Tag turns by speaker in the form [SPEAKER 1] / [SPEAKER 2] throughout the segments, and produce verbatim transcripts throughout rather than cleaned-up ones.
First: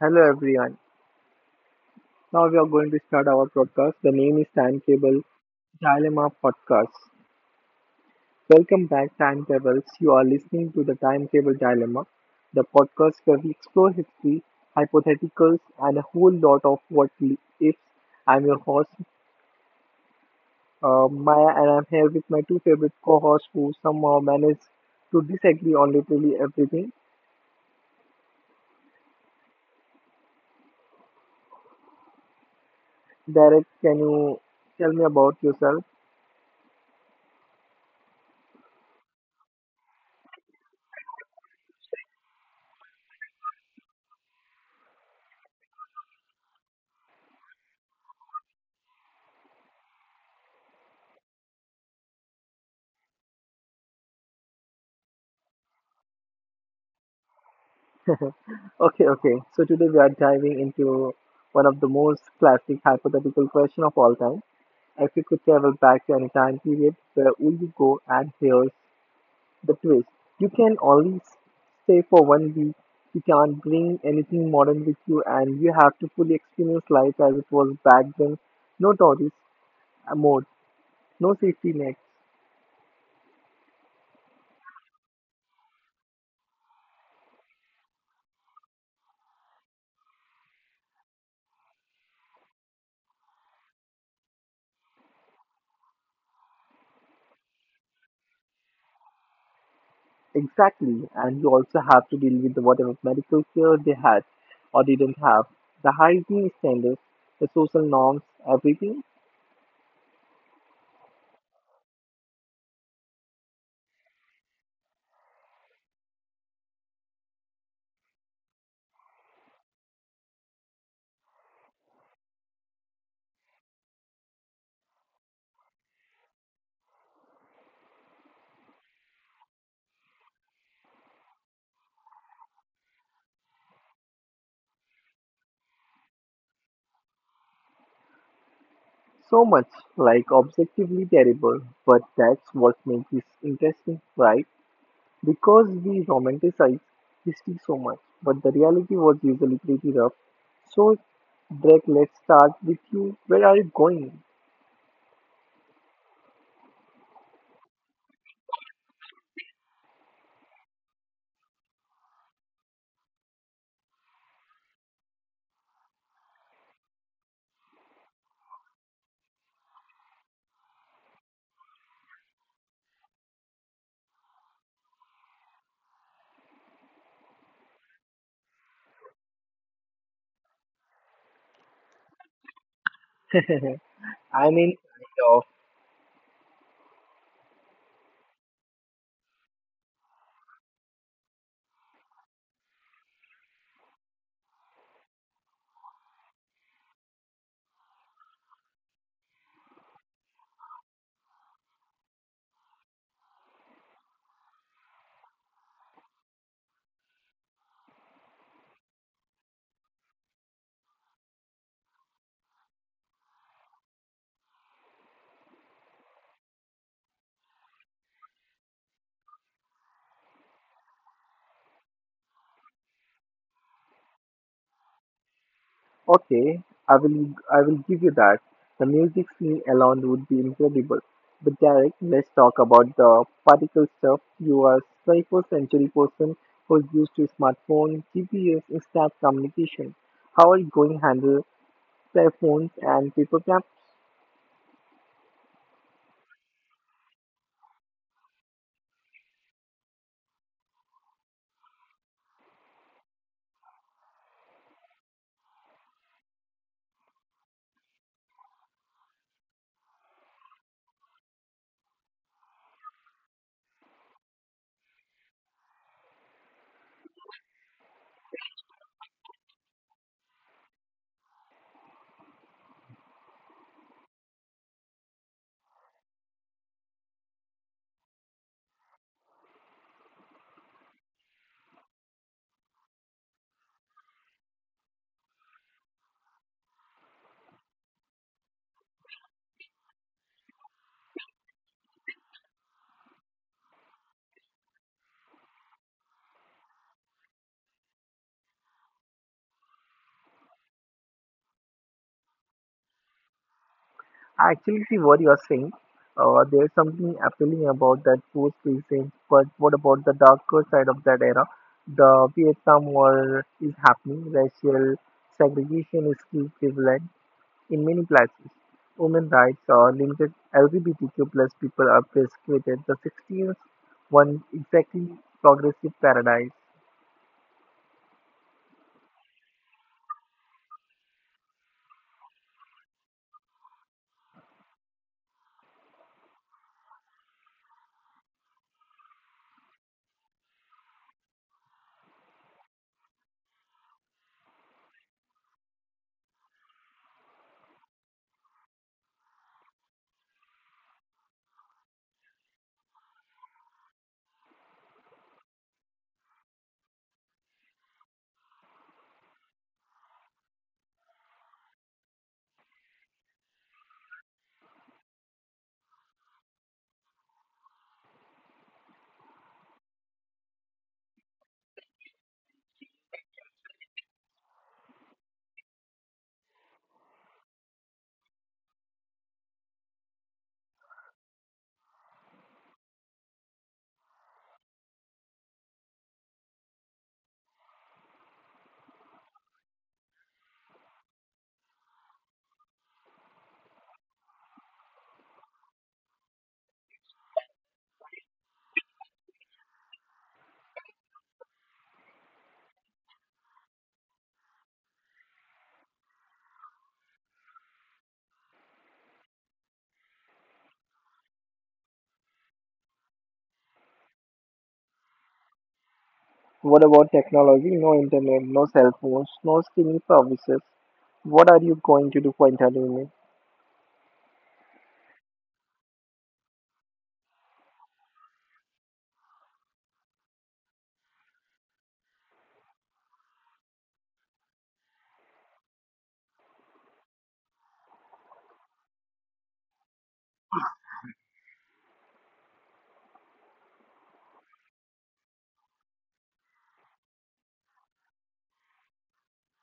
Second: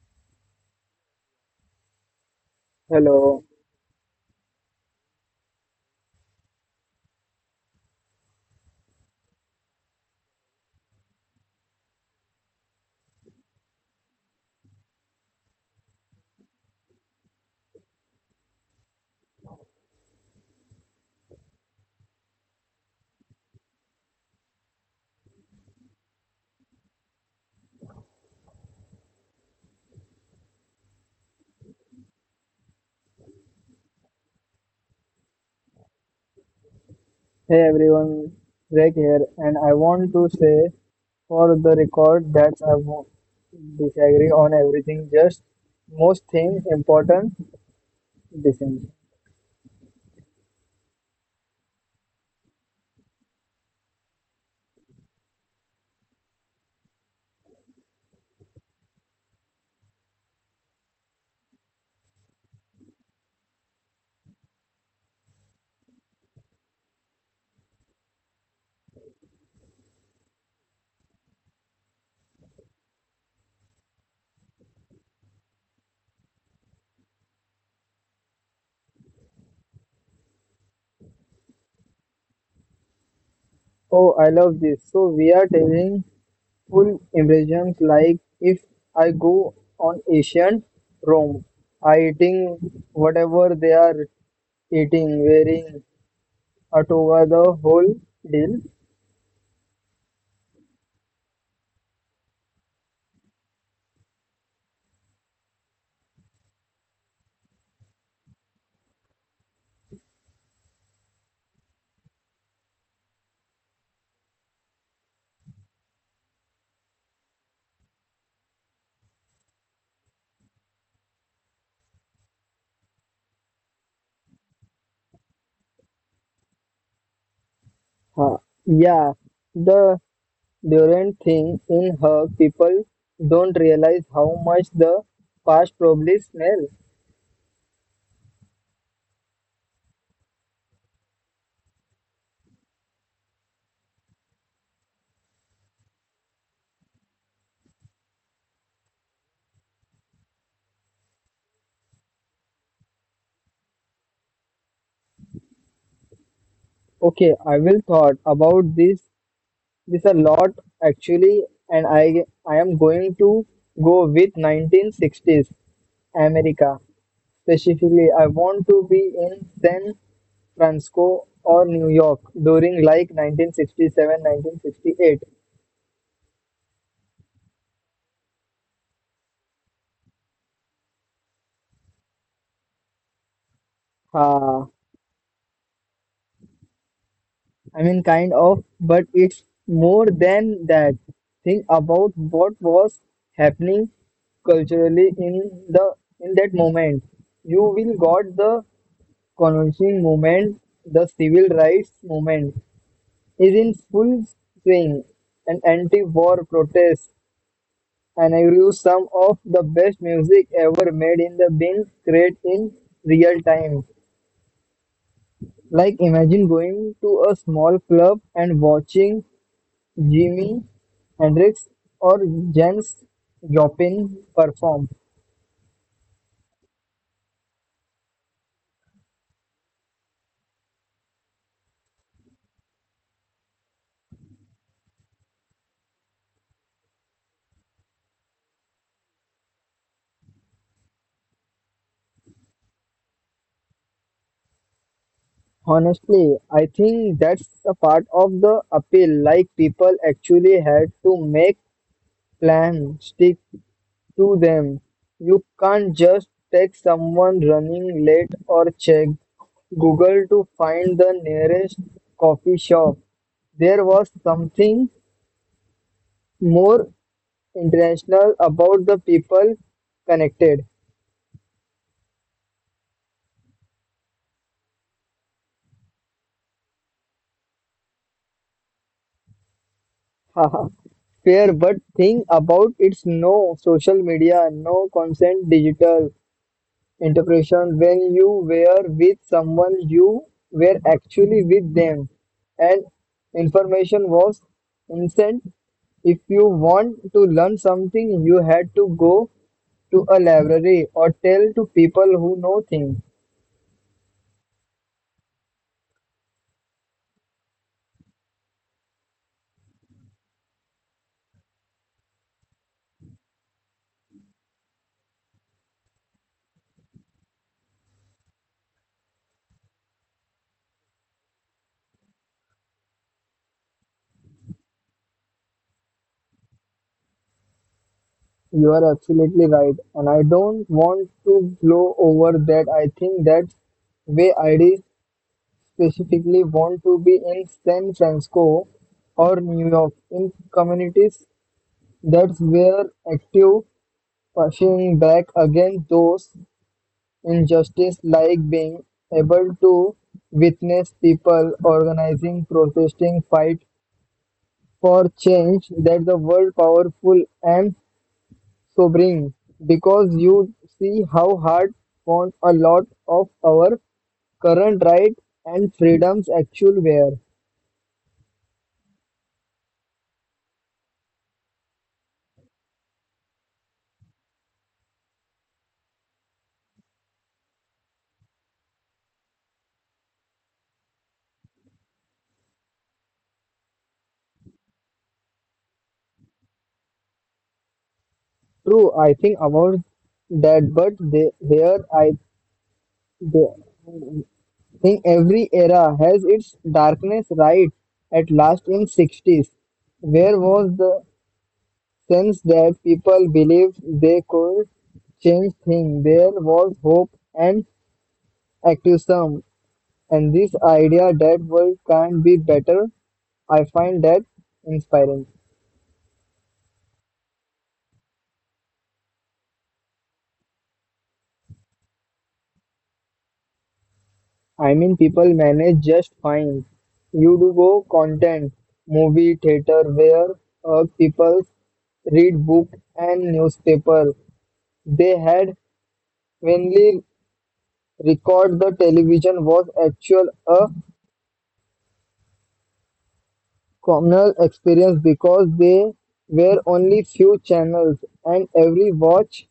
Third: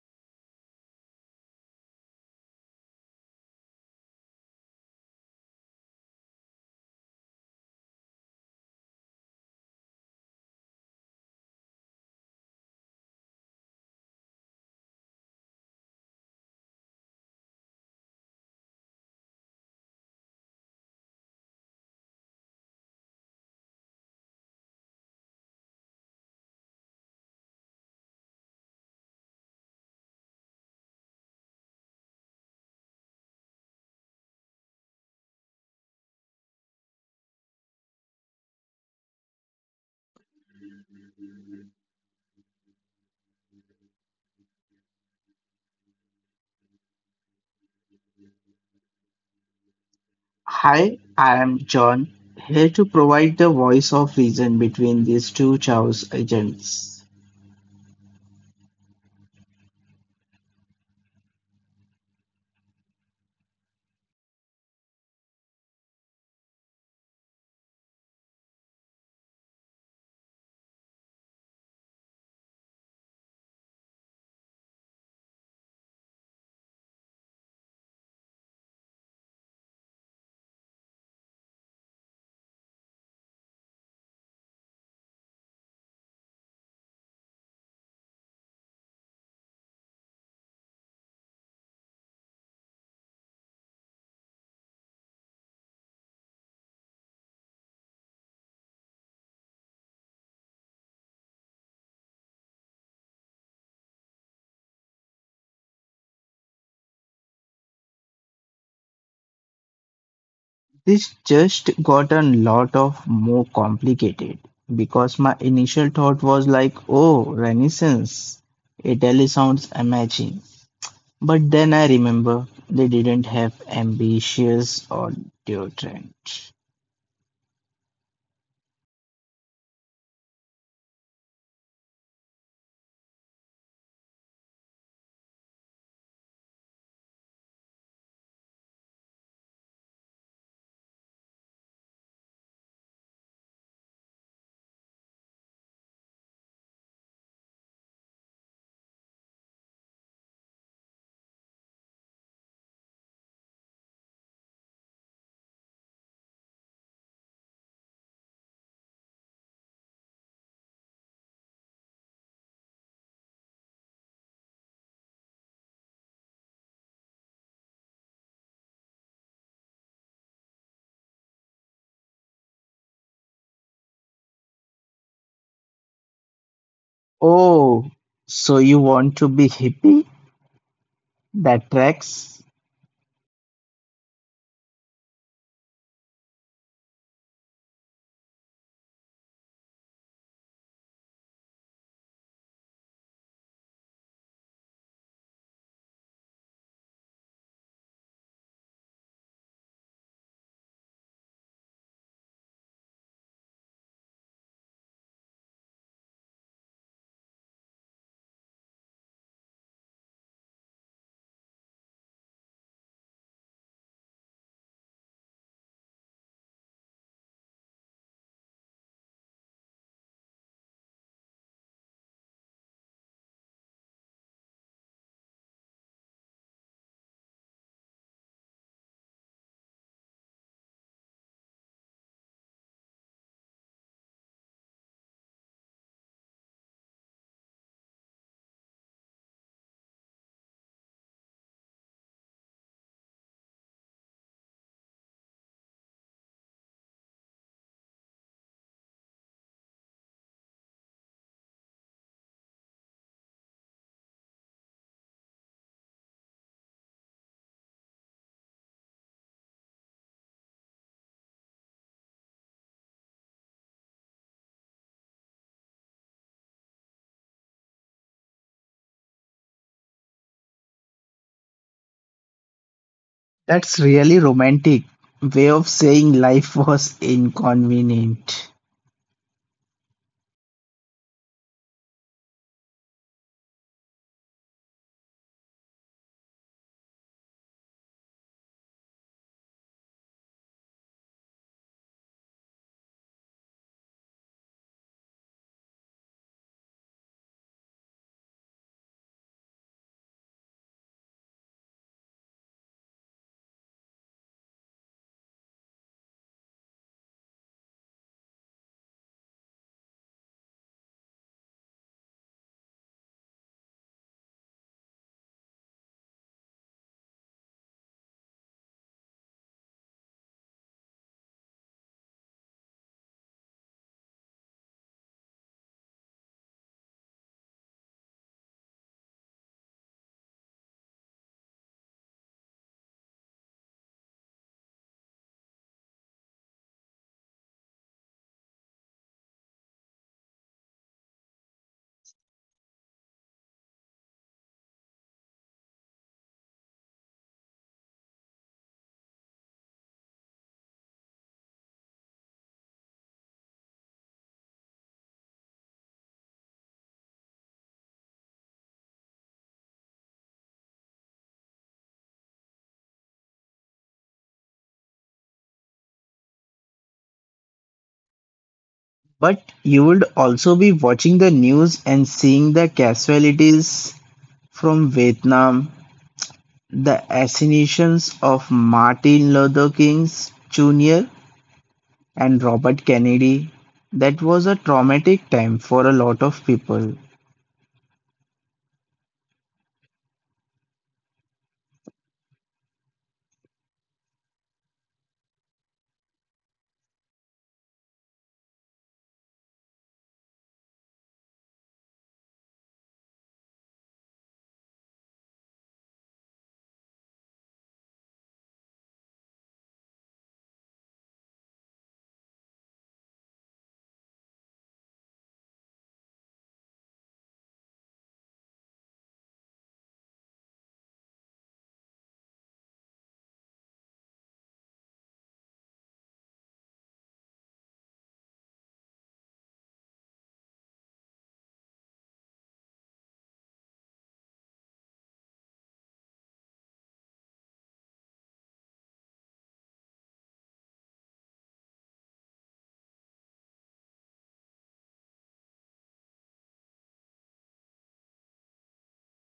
[SPEAKER 1] Hello everyone. Now we are going to start
[SPEAKER 2] Hello.
[SPEAKER 1] our podcast. The name is Timetable Dilemma Podcast. Welcome back, Timetables. You are listening to the Timetable Dilemma, the podcast where we explore history, hypotheticals, and a whole lot of what ifs. I'm your host, uh, Maya, and I'm here with my two favorite co hosts who somehow manage to disagree on literally everything. Derek, can you tell me about yourself?
[SPEAKER 2] Hey everyone, Greg here, and I want to say for the record that I won't disagree on everything, just most things important dissension.
[SPEAKER 3] Hi, I am John, here to provide the voice of reason between these two chaos agents.
[SPEAKER 1] Okay, okay. So today we are diving into one of the most classic hypothetical question of all time. If you could travel back to any time period, where would you go? And here's the twist: you can only s- stay for one week. You can't bring anything modern with you, and you have to fully experience life as it was back then. No tourist, uh, mode, no safety net.
[SPEAKER 2] Oh, I love this. So we are telling full impressions, like if I go on ancient Rome, I eating whatever they are eating, wearing a toga, the whole deal.
[SPEAKER 1] Exactly, and you also have to deal with whatever medical care they had or didn't have, the hygiene standards, the social norms, everything.
[SPEAKER 3] This just got a lot of more complicated because my initial thought was like, oh, Renaissance. Italy sounds amazing. But then I remember they didn't have ambitious or deodorant.
[SPEAKER 2] Huh. Yeah. The. Durant thinks in her people don't realize how much the past probably smell.
[SPEAKER 1] So much, like objectively terrible, but that's what makes this interesting, right? Because we romanticize history so much, but the reality was usually pretty rough. So, Drake, let's start with you. Where are you going?
[SPEAKER 2] Okay, I will thought about this this a lot actually, and I I am going to go with nineteen sixties America. Specifically, I want to be in San Francisco or New York during like nineteen sixty seven, nineteen sixty eight.
[SPEAKER 3] Oh, so you want to be hippie? That tracks.
[SPEAKER 1] I mean,
[SPEAKER 2] nineteen sixty eight.
[SPEAKER 1] kind.
[SPEAKER 2] I mean, kind of, but it's more than that. Think about what was happening culturally in the in that moment. You will got the conversing movement, the civil rights movement is in full swing, and anti-war protests, and I grew some of the best music ever made in the being created in real time. Like imagine going to a small club and watching Jimi Hendrix or Janis Joplin perform.
[SPEAKER 1] Okay, I will I will give you that. The music scene alone would be incredible. But Derek, let's talk about the particle stuff. You are twenty-first century person who's used to smartphone, G P S, instant communication. How are you going to handle cell phones and paper plans?
[SPEAKER 2] Honestly, I think that's a part of the appeal. Like people actually had to make plans, stick to them. You can't just text someone running late or check Google to find the nearest coffee shop. There was something more international about the people connected.
[SPEAKER 3] That's really romantic way of saying life was inconvenient.
[SPEAKER 2] Haha. Fair, but think about it's no social media, no consent digital interpretation when you were with someone, you were actually with them, and information was instant. If you want to learn something, you had to go to a library or tell to people who know things.
[SPEAKER 1] I actually see what you are saying. Uh, there's something appealing about that post recent, but what about the darker side of that era? The Vietnam War is happening, racial segregation is still prevalent in many places. Women rights are limited, L G B T Q plus people are persecuted. The sixties one exactly progressive paradise.
[SPEAKER 2] You are absolutely right, and I don't want to blow over that. I think that's way ideas specifically want to be in San Francisco or New York in communities that were active pushing back against those injustices, like being able to witness people organizing, protesting, fight for change that the world powerful and sobering, because you see how hard fought a lot of our current right and freedoms actually were.
[SPEAKER 3] But you would also be watching the news and seeing the casualties from Vietnam, the assassinations of Martin Luther King Junior and Robert Kennedy. That was a traumatic time for a lot of people.
[SPEAKER 2] True, I think about that, but they, here I they think every era has its darkness. Right, at last in sixties, where was the sense that people believed they could change things? There was hope and activism, and this idea that world can be better, I find that inspiring.
[SPEAKER 1] What about technology? No internet, no cell phones, no streaming services. What are you going to do for entertainment?
[SPEAKER 2] I mean, people manage just fine. You do go content, movie, theater, where uh, people read book and newspaper. They had mainly record the television was actual a communal experience because they were only few channels and every watch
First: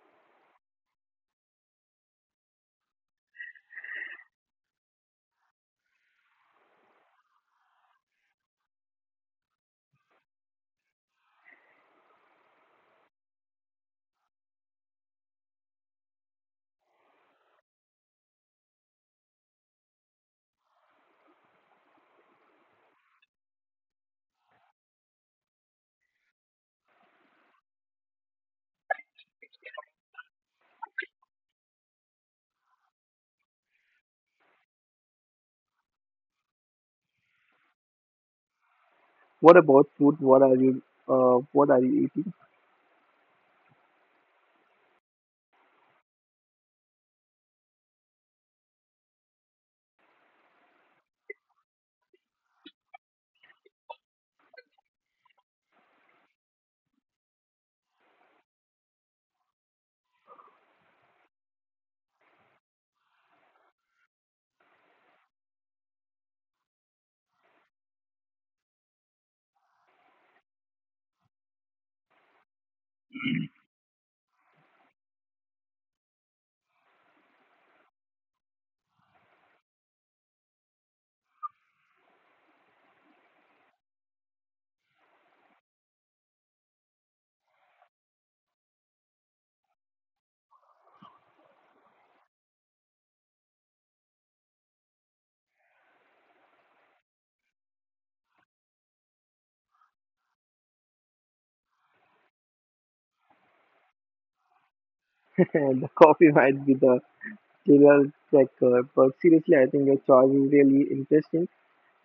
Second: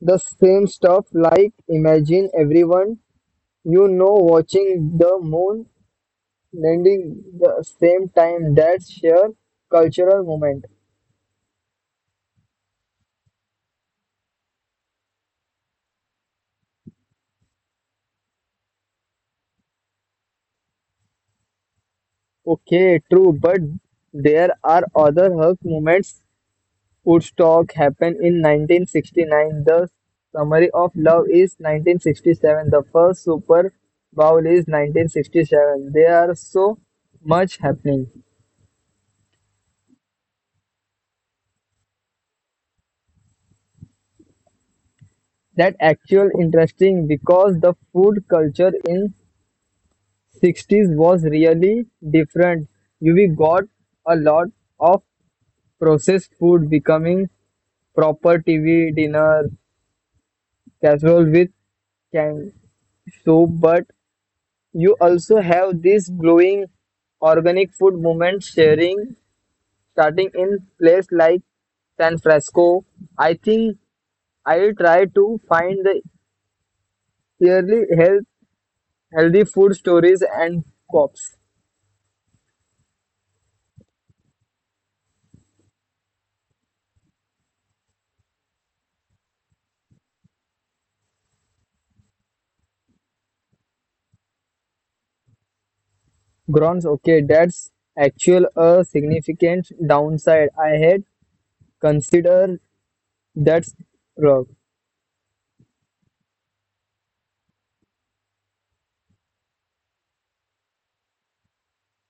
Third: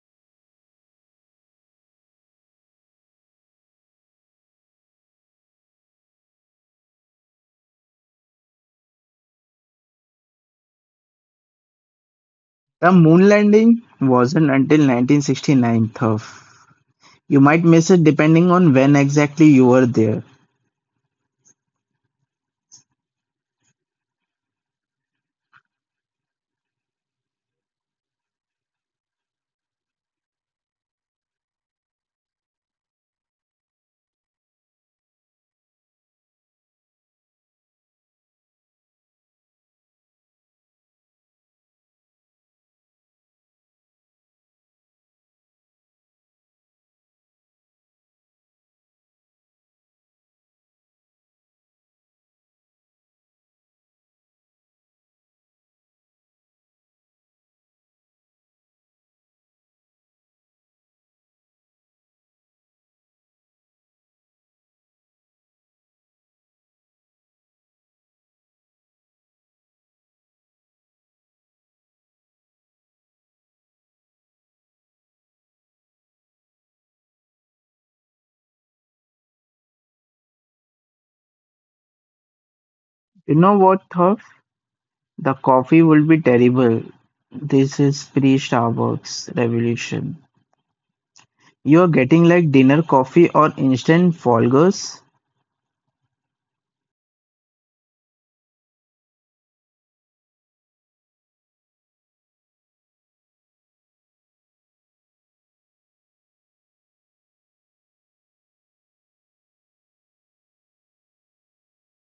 [SPEAKER 2] the same stuff, like imagine everyone you know watching the moon lending the same time that share cultural moment.
[SPEAKER 3] The moon landing wasn't until nineteen sixty-nine, though. You might miss it depending on when exactly you were there.
[SPEAKER 2] Okay, true, but there are other Hulk moments. Woodstock happened in nineteen sixty nine. The summary of love is nineteen sixty seven. The first Super Bowl is nineteen sixty seven. There are so much happening
[SPEAKER 1] What about food? What are you, uh, what are you eating?
[SPEAKER 2] that actual interesting because the food culture in sixties was really different. You we got a lot of processed food becoming proper T V dinner casserole with canned soup, but you also have this glowing organic food movement sharing starting in place like San Francisco. I think I'll try to find the yearly health healthy food stories and co-ops.
[SPEAKER 3] You know what, though, the coffee would be terrible. This is pre-Starbucks revolution. You're getting like dinner coffee or instant Folgers?
[SPEAKER 2] Grounds, okay, that's actual a significant downside. I had considered that's wrong.
[SPEAKER 1] And the coffee might be the trivial cracker, but seriously, I think your choice is really interesting.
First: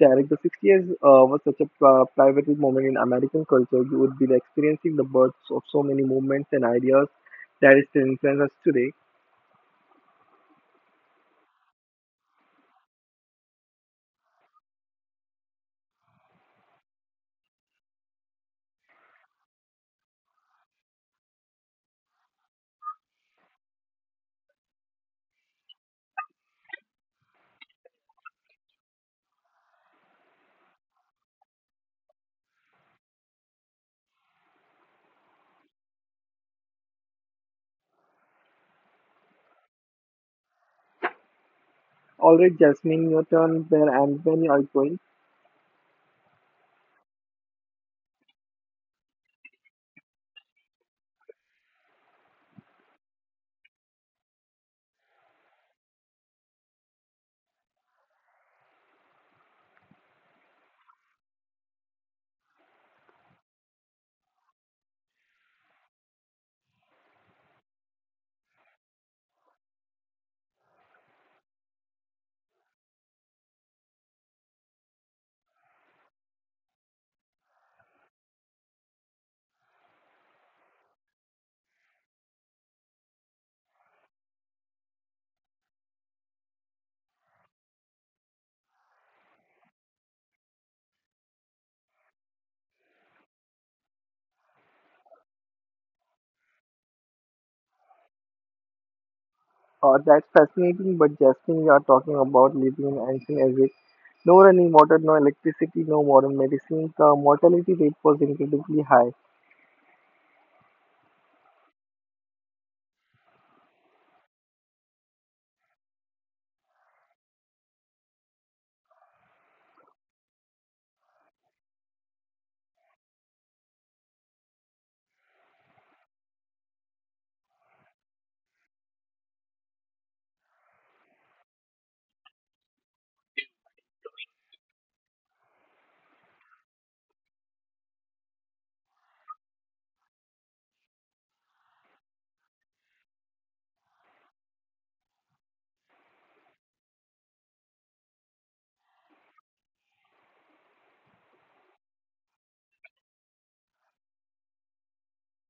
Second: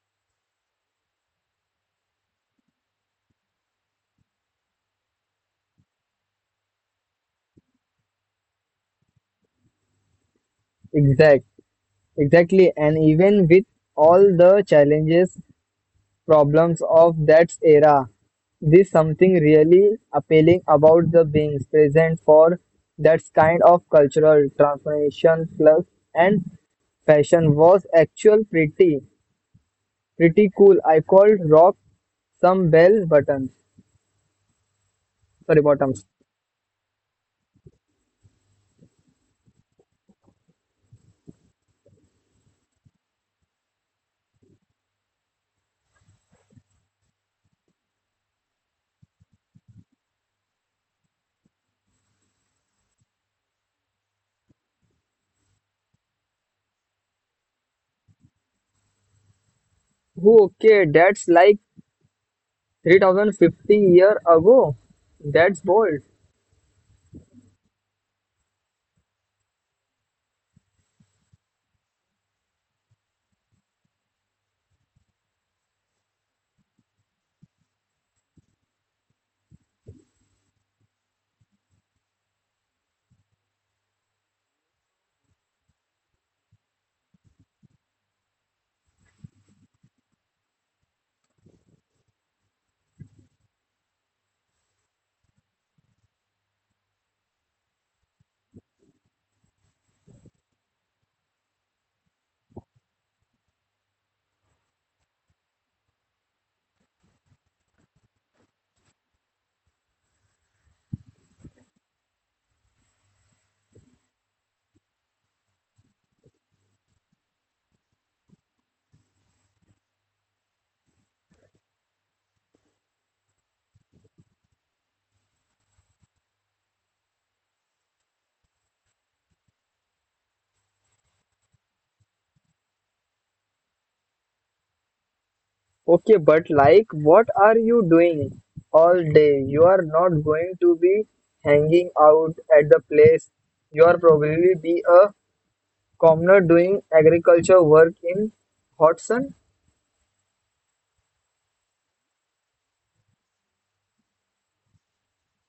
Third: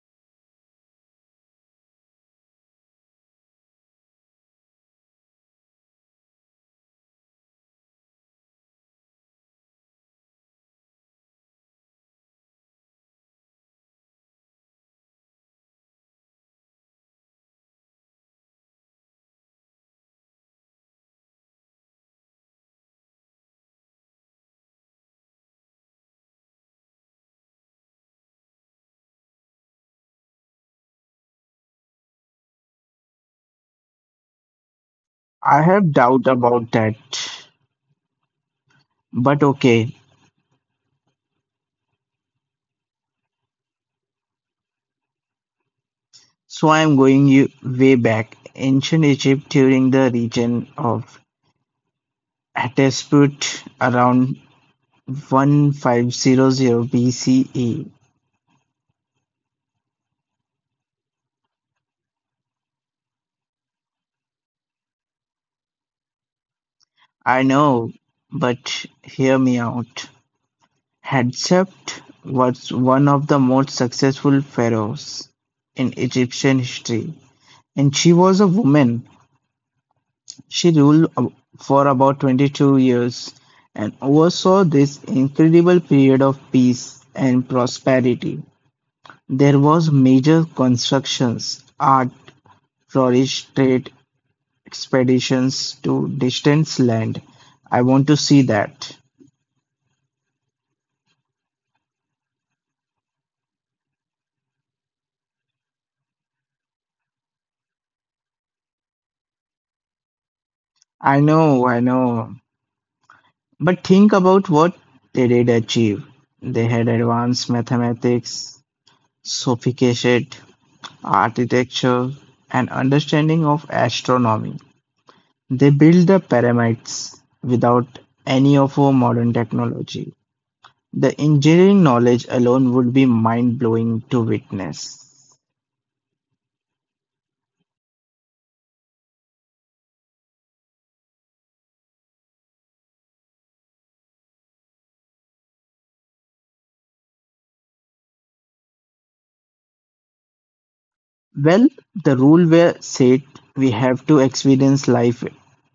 [SPEAKER 1] Derek, the sixties uh, was such a, uh, private moment in American culture. You would be experiencing the birth of so many movements and ideas that is to influence us today.
[SPEAKER 2] Exact. Exactly, and even with all the challenges, problems of that era, there's something really appealing about the being present for that kind of cultural transformation plus and fashion was actual pretty pretty cool. I called rock some bell buttons.
[SPEAKER 3] I
[SPEAKER 2] Sorry,
[SPEAKER 3] have
[SPEAKER 2] bottoms.
[SPEAKER 3] doubt about that. But okay.
[SPEAKER 1] All right, Jasmine, your turn there and when you are going.
[SPEAKER 3] So I'm going you way back. Ancient Egypt during the region of Hatshepsut around fifteen hundred B C E.
[SPEAKER 2] Oh, okay, that's like three thousand fifty year ago. That's bold.
[SPEAKER 3] I know, but hear me out. Hatshepsut was one of the most successful pharaohs in Egyptian history, and she was a woman. She ruled ab- for about twenty-two years and oversaw this incredible period of peace and prosperity. There was major constructions, art, flourished trade expeditions to distant land. I want to see that.
[SPEAKER 1] Uh, that's fascinating, but Jasmine, you are talking about living in ancient. No running water, no electricity, no modern medicine. The mortality rate was incredibly high.
[SPEAKER 3] I know, I know. But think about what they did achieve. They had advanced mathematics, sophisticated architecture, and understanding of astronomy. They built the pyramids without any of our modern technology. The engineering knowledge alone would be mind blowing to witness.
[SPEAKER 2] Okay, but like, what are you doing all day? You are not going to be hanging out at the place. You are probably be a commoner doing agriculture work in hot sun,
[SPEAKER 3] Well, the rule were said we have to experience life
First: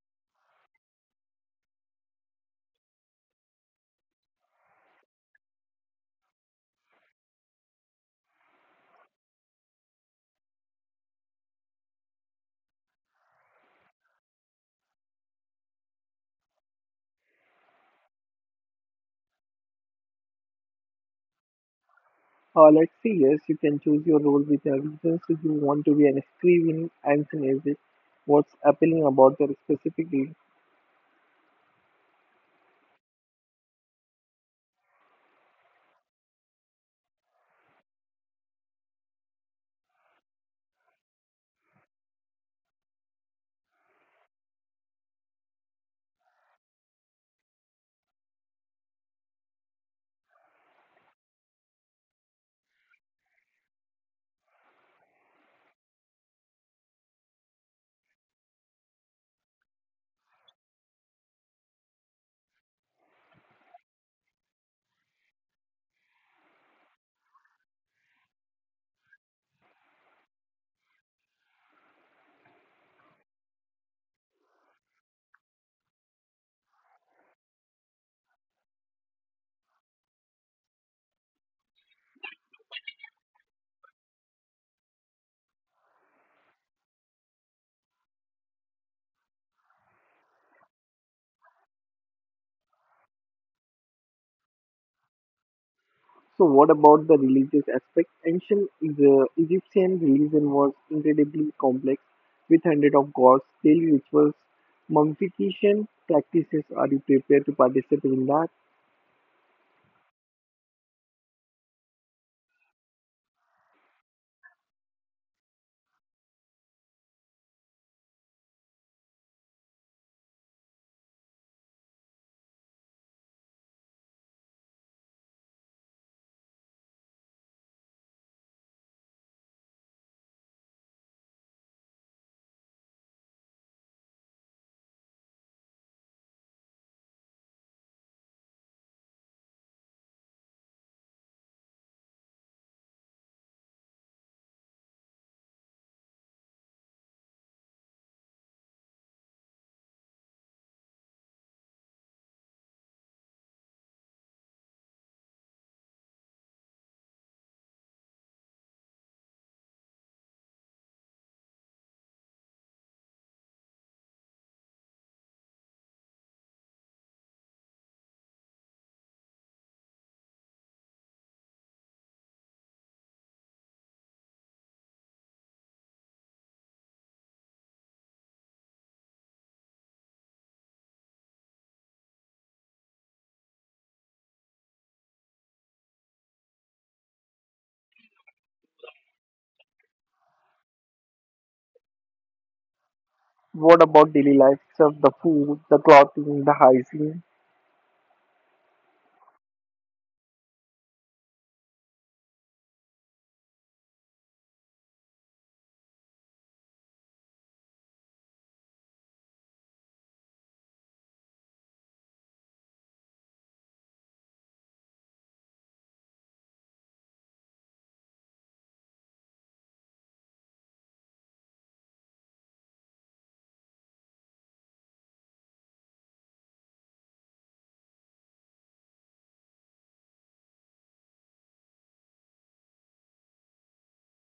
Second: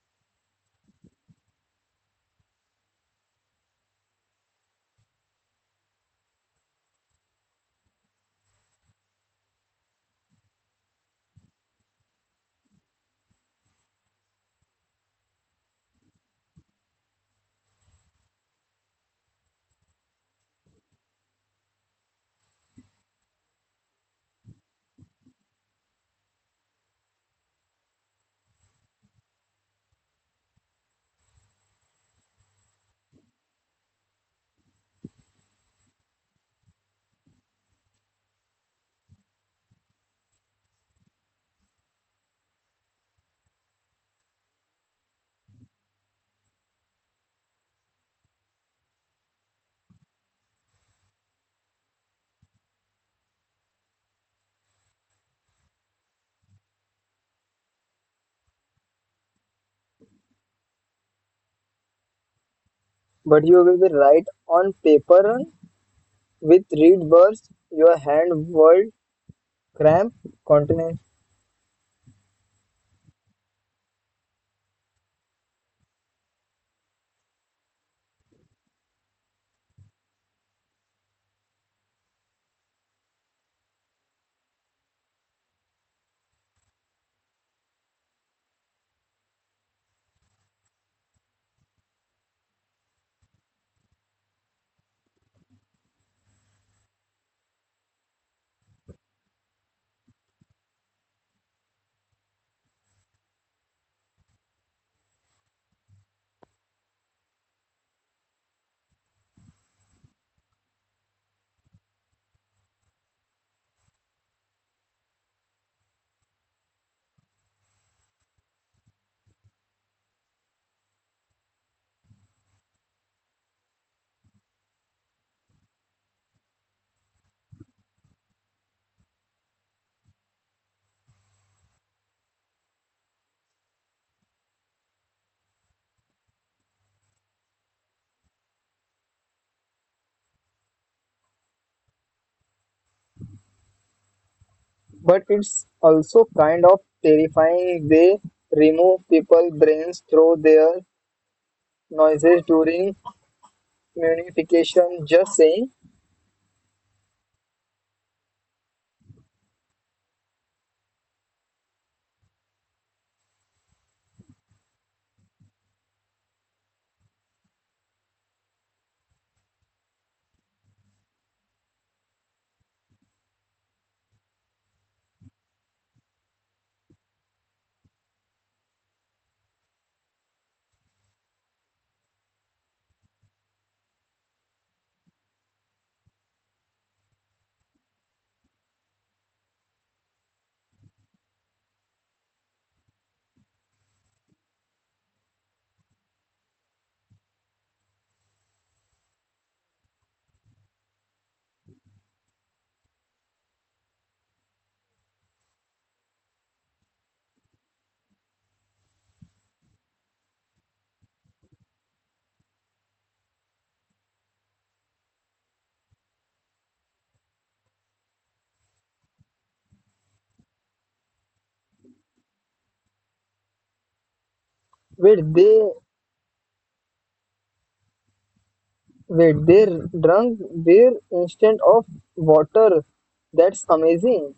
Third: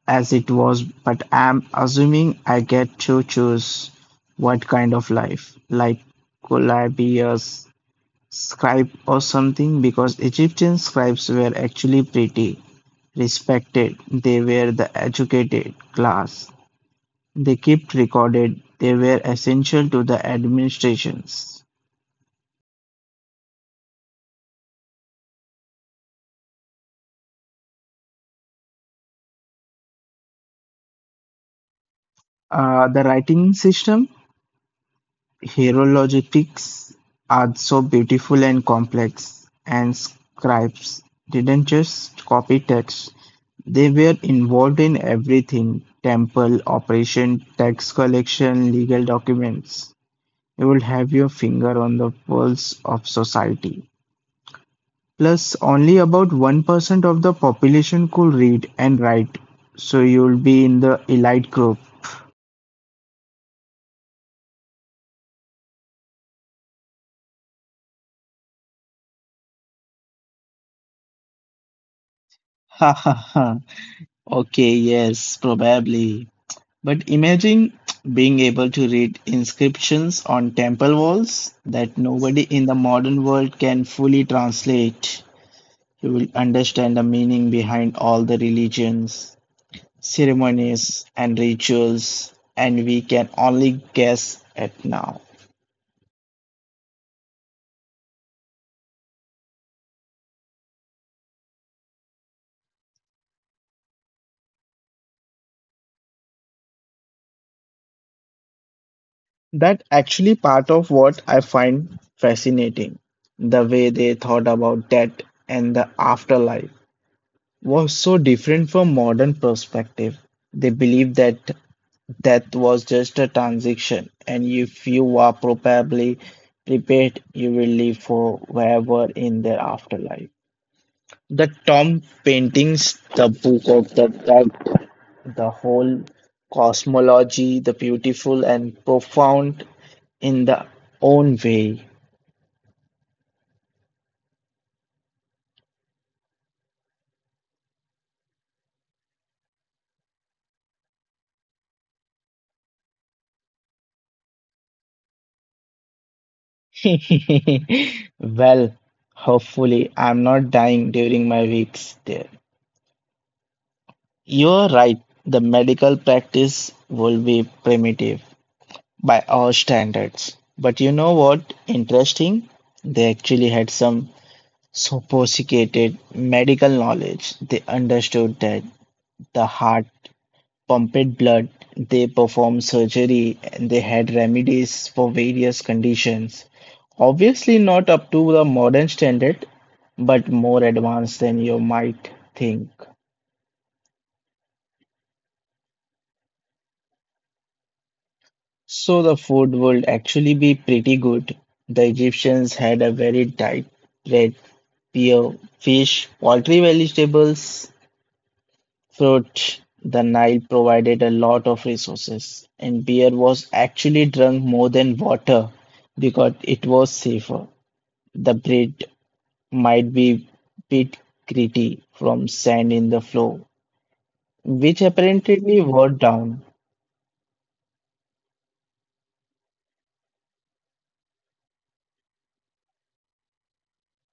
[SPEAKER 3] as it was, but I'm assuming I get to choose what kind of life. Like, could I be a s- scribe or something? Because Egyptian scribes were actually pretty respected. They were the educated class. They kept recorded. They were essential to the administrations.
[SPEAKER 1] Uh, let's say yes, you can choose your role with your reasons if you want to be an screaming anti. What's appealing about that specifically?
[SPEAKER 3] Uh, the writing system Hieroglyphics are so beautiful and complex, and scribes didn't just copy text, they were involved in everything temple, operation, tax collection, legal documents. You would have your finger on the pulse of society. Plus, only about one percent of the population could read and write, so you'll be in the elite group.
[SPEAKER 2] but you will be right on paper run with reed burst, your hand world cramp continent.
[SPEAKER 3] Okay, yes, probably. But imagine being able to read inscriptions on temple walls that nobody in the modern world can fully translate. You will understand the meaning behind all the religions, ceremonies, and rituals, and we can only guess at now.
[SPEAKER 1] So, what about the religious aspect? Ancient E- Egyptian religion was incredibly complex, with hundreds of gods, daily rituals, mummification practices. Are you prepared to participate in that?
[SPEAKER 3] That actually part of what I find fascinating. The way they thought about death and the afterlife was so different from modern perspective. They believed that that was just a transition, and if you are properly prepared, you will live forever in the afterlife. The Tom paintings, the book of the dead, the whole cosmology, the beautiful and profound in the own way.
[SPEAKER 2] But it's also kind of terrifying. They remove people brains through their noises during munification. Just saying.
[SPEAKER 3] Well, hopefully, I'm not dying during my weeks there. You're right, the medical practice will be primitive by our standards. But you know what? Interesting. They actually had some sophisticated medical knowledge. They understood that the heart pumped blood, they performed surgery, and they had remedies for various conditions. Obviously, not up to the modern standard, but more advanced than you might think.
[SPEAKER 1] What about daily life itself? The food, the clothing, the hygiene.
[SPEAKER 3] So the food would actually be pretty good. The Egyptians had a very diet: bread, beer, fish, poultry, vegetables, fruit. The Nile provided a lot of resources, and beer was actually drunk more than water because it was safer. The bread might be bit gritty from sand in the floor, which
[SPEAKER 2] Wait, they
[SPEAKER 3] apparently wore down.
[SPEAKER 2] wait, they drunk beer instead of water. That's amazing.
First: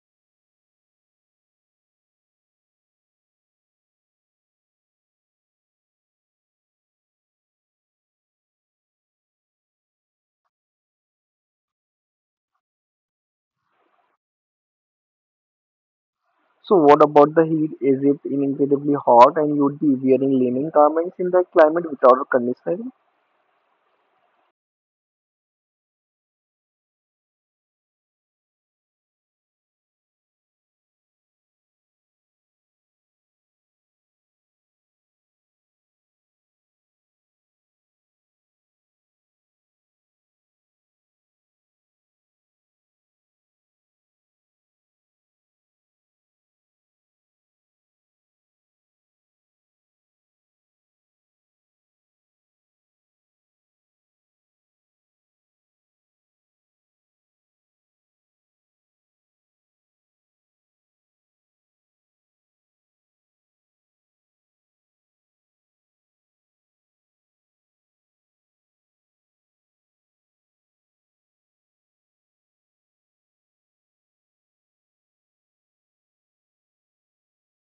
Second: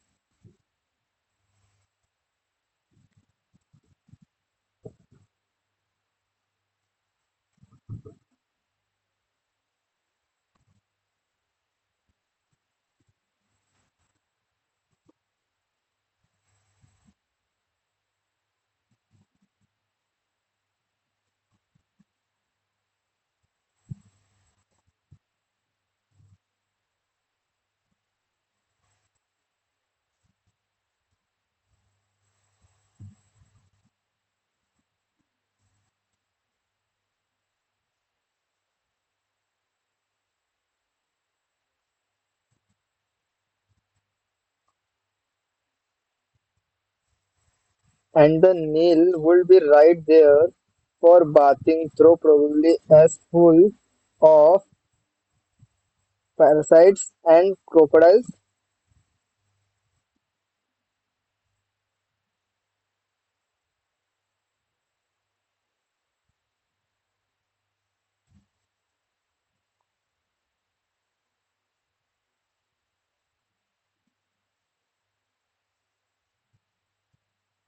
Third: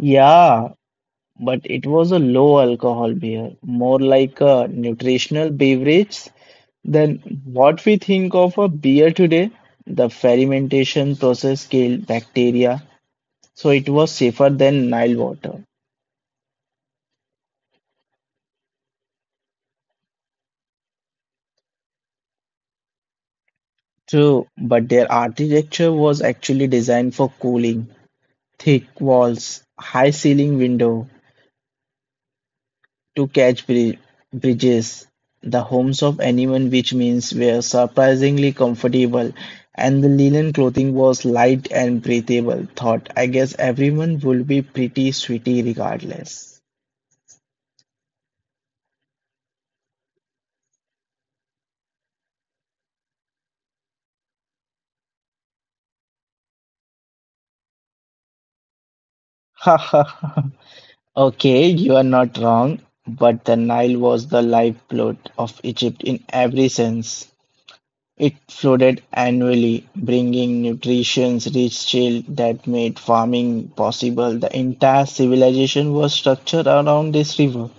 [SPEAKER 3] Yeah, but it was a low alcohol beer, more like a nutritional beverage than what we think of a beer today. The fermentation process killed bacteria, so it was safer than Nile water.
[SPEAKER 1] So what about the heat? Is it incredibly hot and you'd be wearing linen garments in that climate without conditioning?
[SPEAKER 3] True, but their architecture was actually designed for cooling. Thick walls, high ceiling window, to catch bri- bridges, the homes of anyone, which means were surprisingly comfortable, and the linen clothing was light and breathable. Thought, I guess everyone will be pretty sweaty regardless.
[SPEAKER 2] And the Nile would be right there for bathing through probably as full of parasites and crocodiles.
[SPEAKER 3] Okay, you are not wrong, but the Nile was the lifeblood of Egypt in every sense. It flooded annually, bringing nutrition-rich shale that made farming possible. The entire civilization was structured around this river.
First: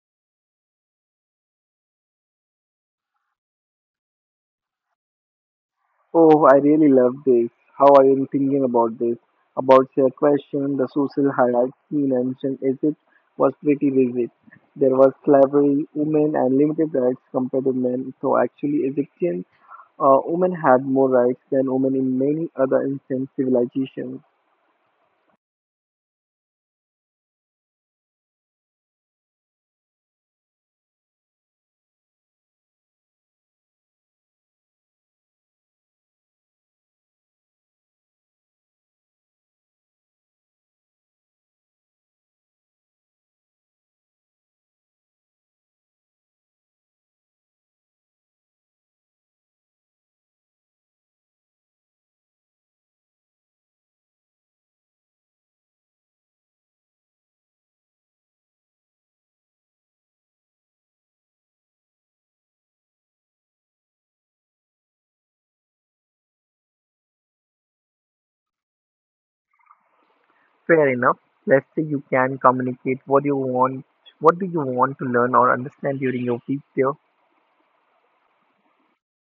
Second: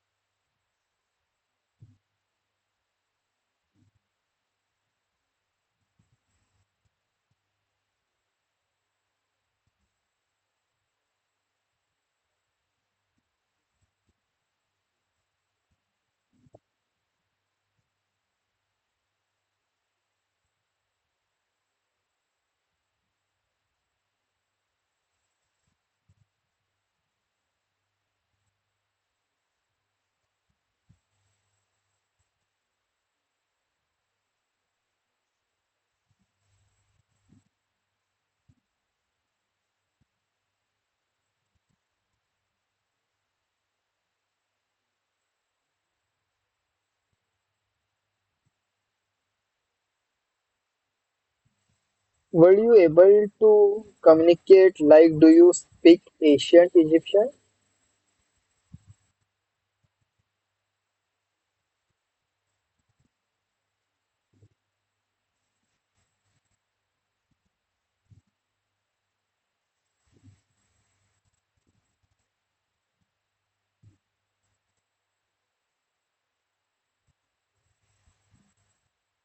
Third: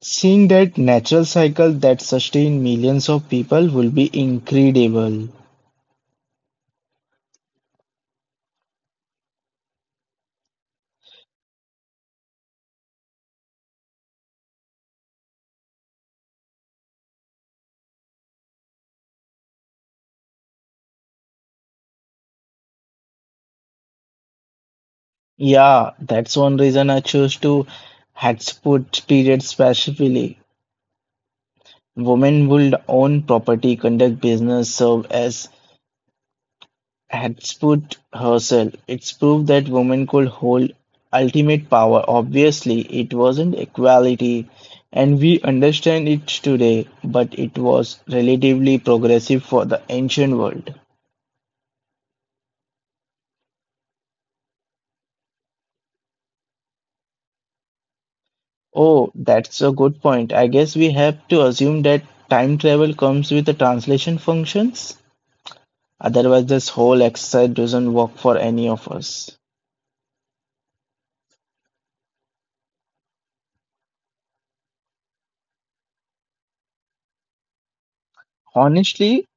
[SPEAKER 3] Seeing that natural cycle that sustained millions of people will be incredible.
[SPEAKER 1] Oh, I really love this. How I am thinking about this. About your question, the social hierarchy you mentioned Egypt was pretty rigid. There was slavery, women, and limited rights compared to men. So actually, Egyptian, uh, women had more rights than women in many other ancient civilizations.
[SPEAKER 3] Yeah, that's one reason I chose to Hatshepsut period specifically. Women would own property, conduct business, serve as Had put herself, it's proved that women could hold ultimate power. Obviously, it wasn't equality, and we understand it today, but it was relatively progressive for the ancient world.
[SPEAKER 2] Were you able to communicate, like do you speak ancient Egyptian?
[SPEAKER 3] Oh, that's a good point. I guess we have to assume that time travel comes with the translation functions. Otherwise, this whole exercise doesn't work for any of us.
[SPEAKER 1] Fair enough. Let's say you can communicate what you want, what do you want to learn or understand during your week there.
[SPEAKER 3] Honestly,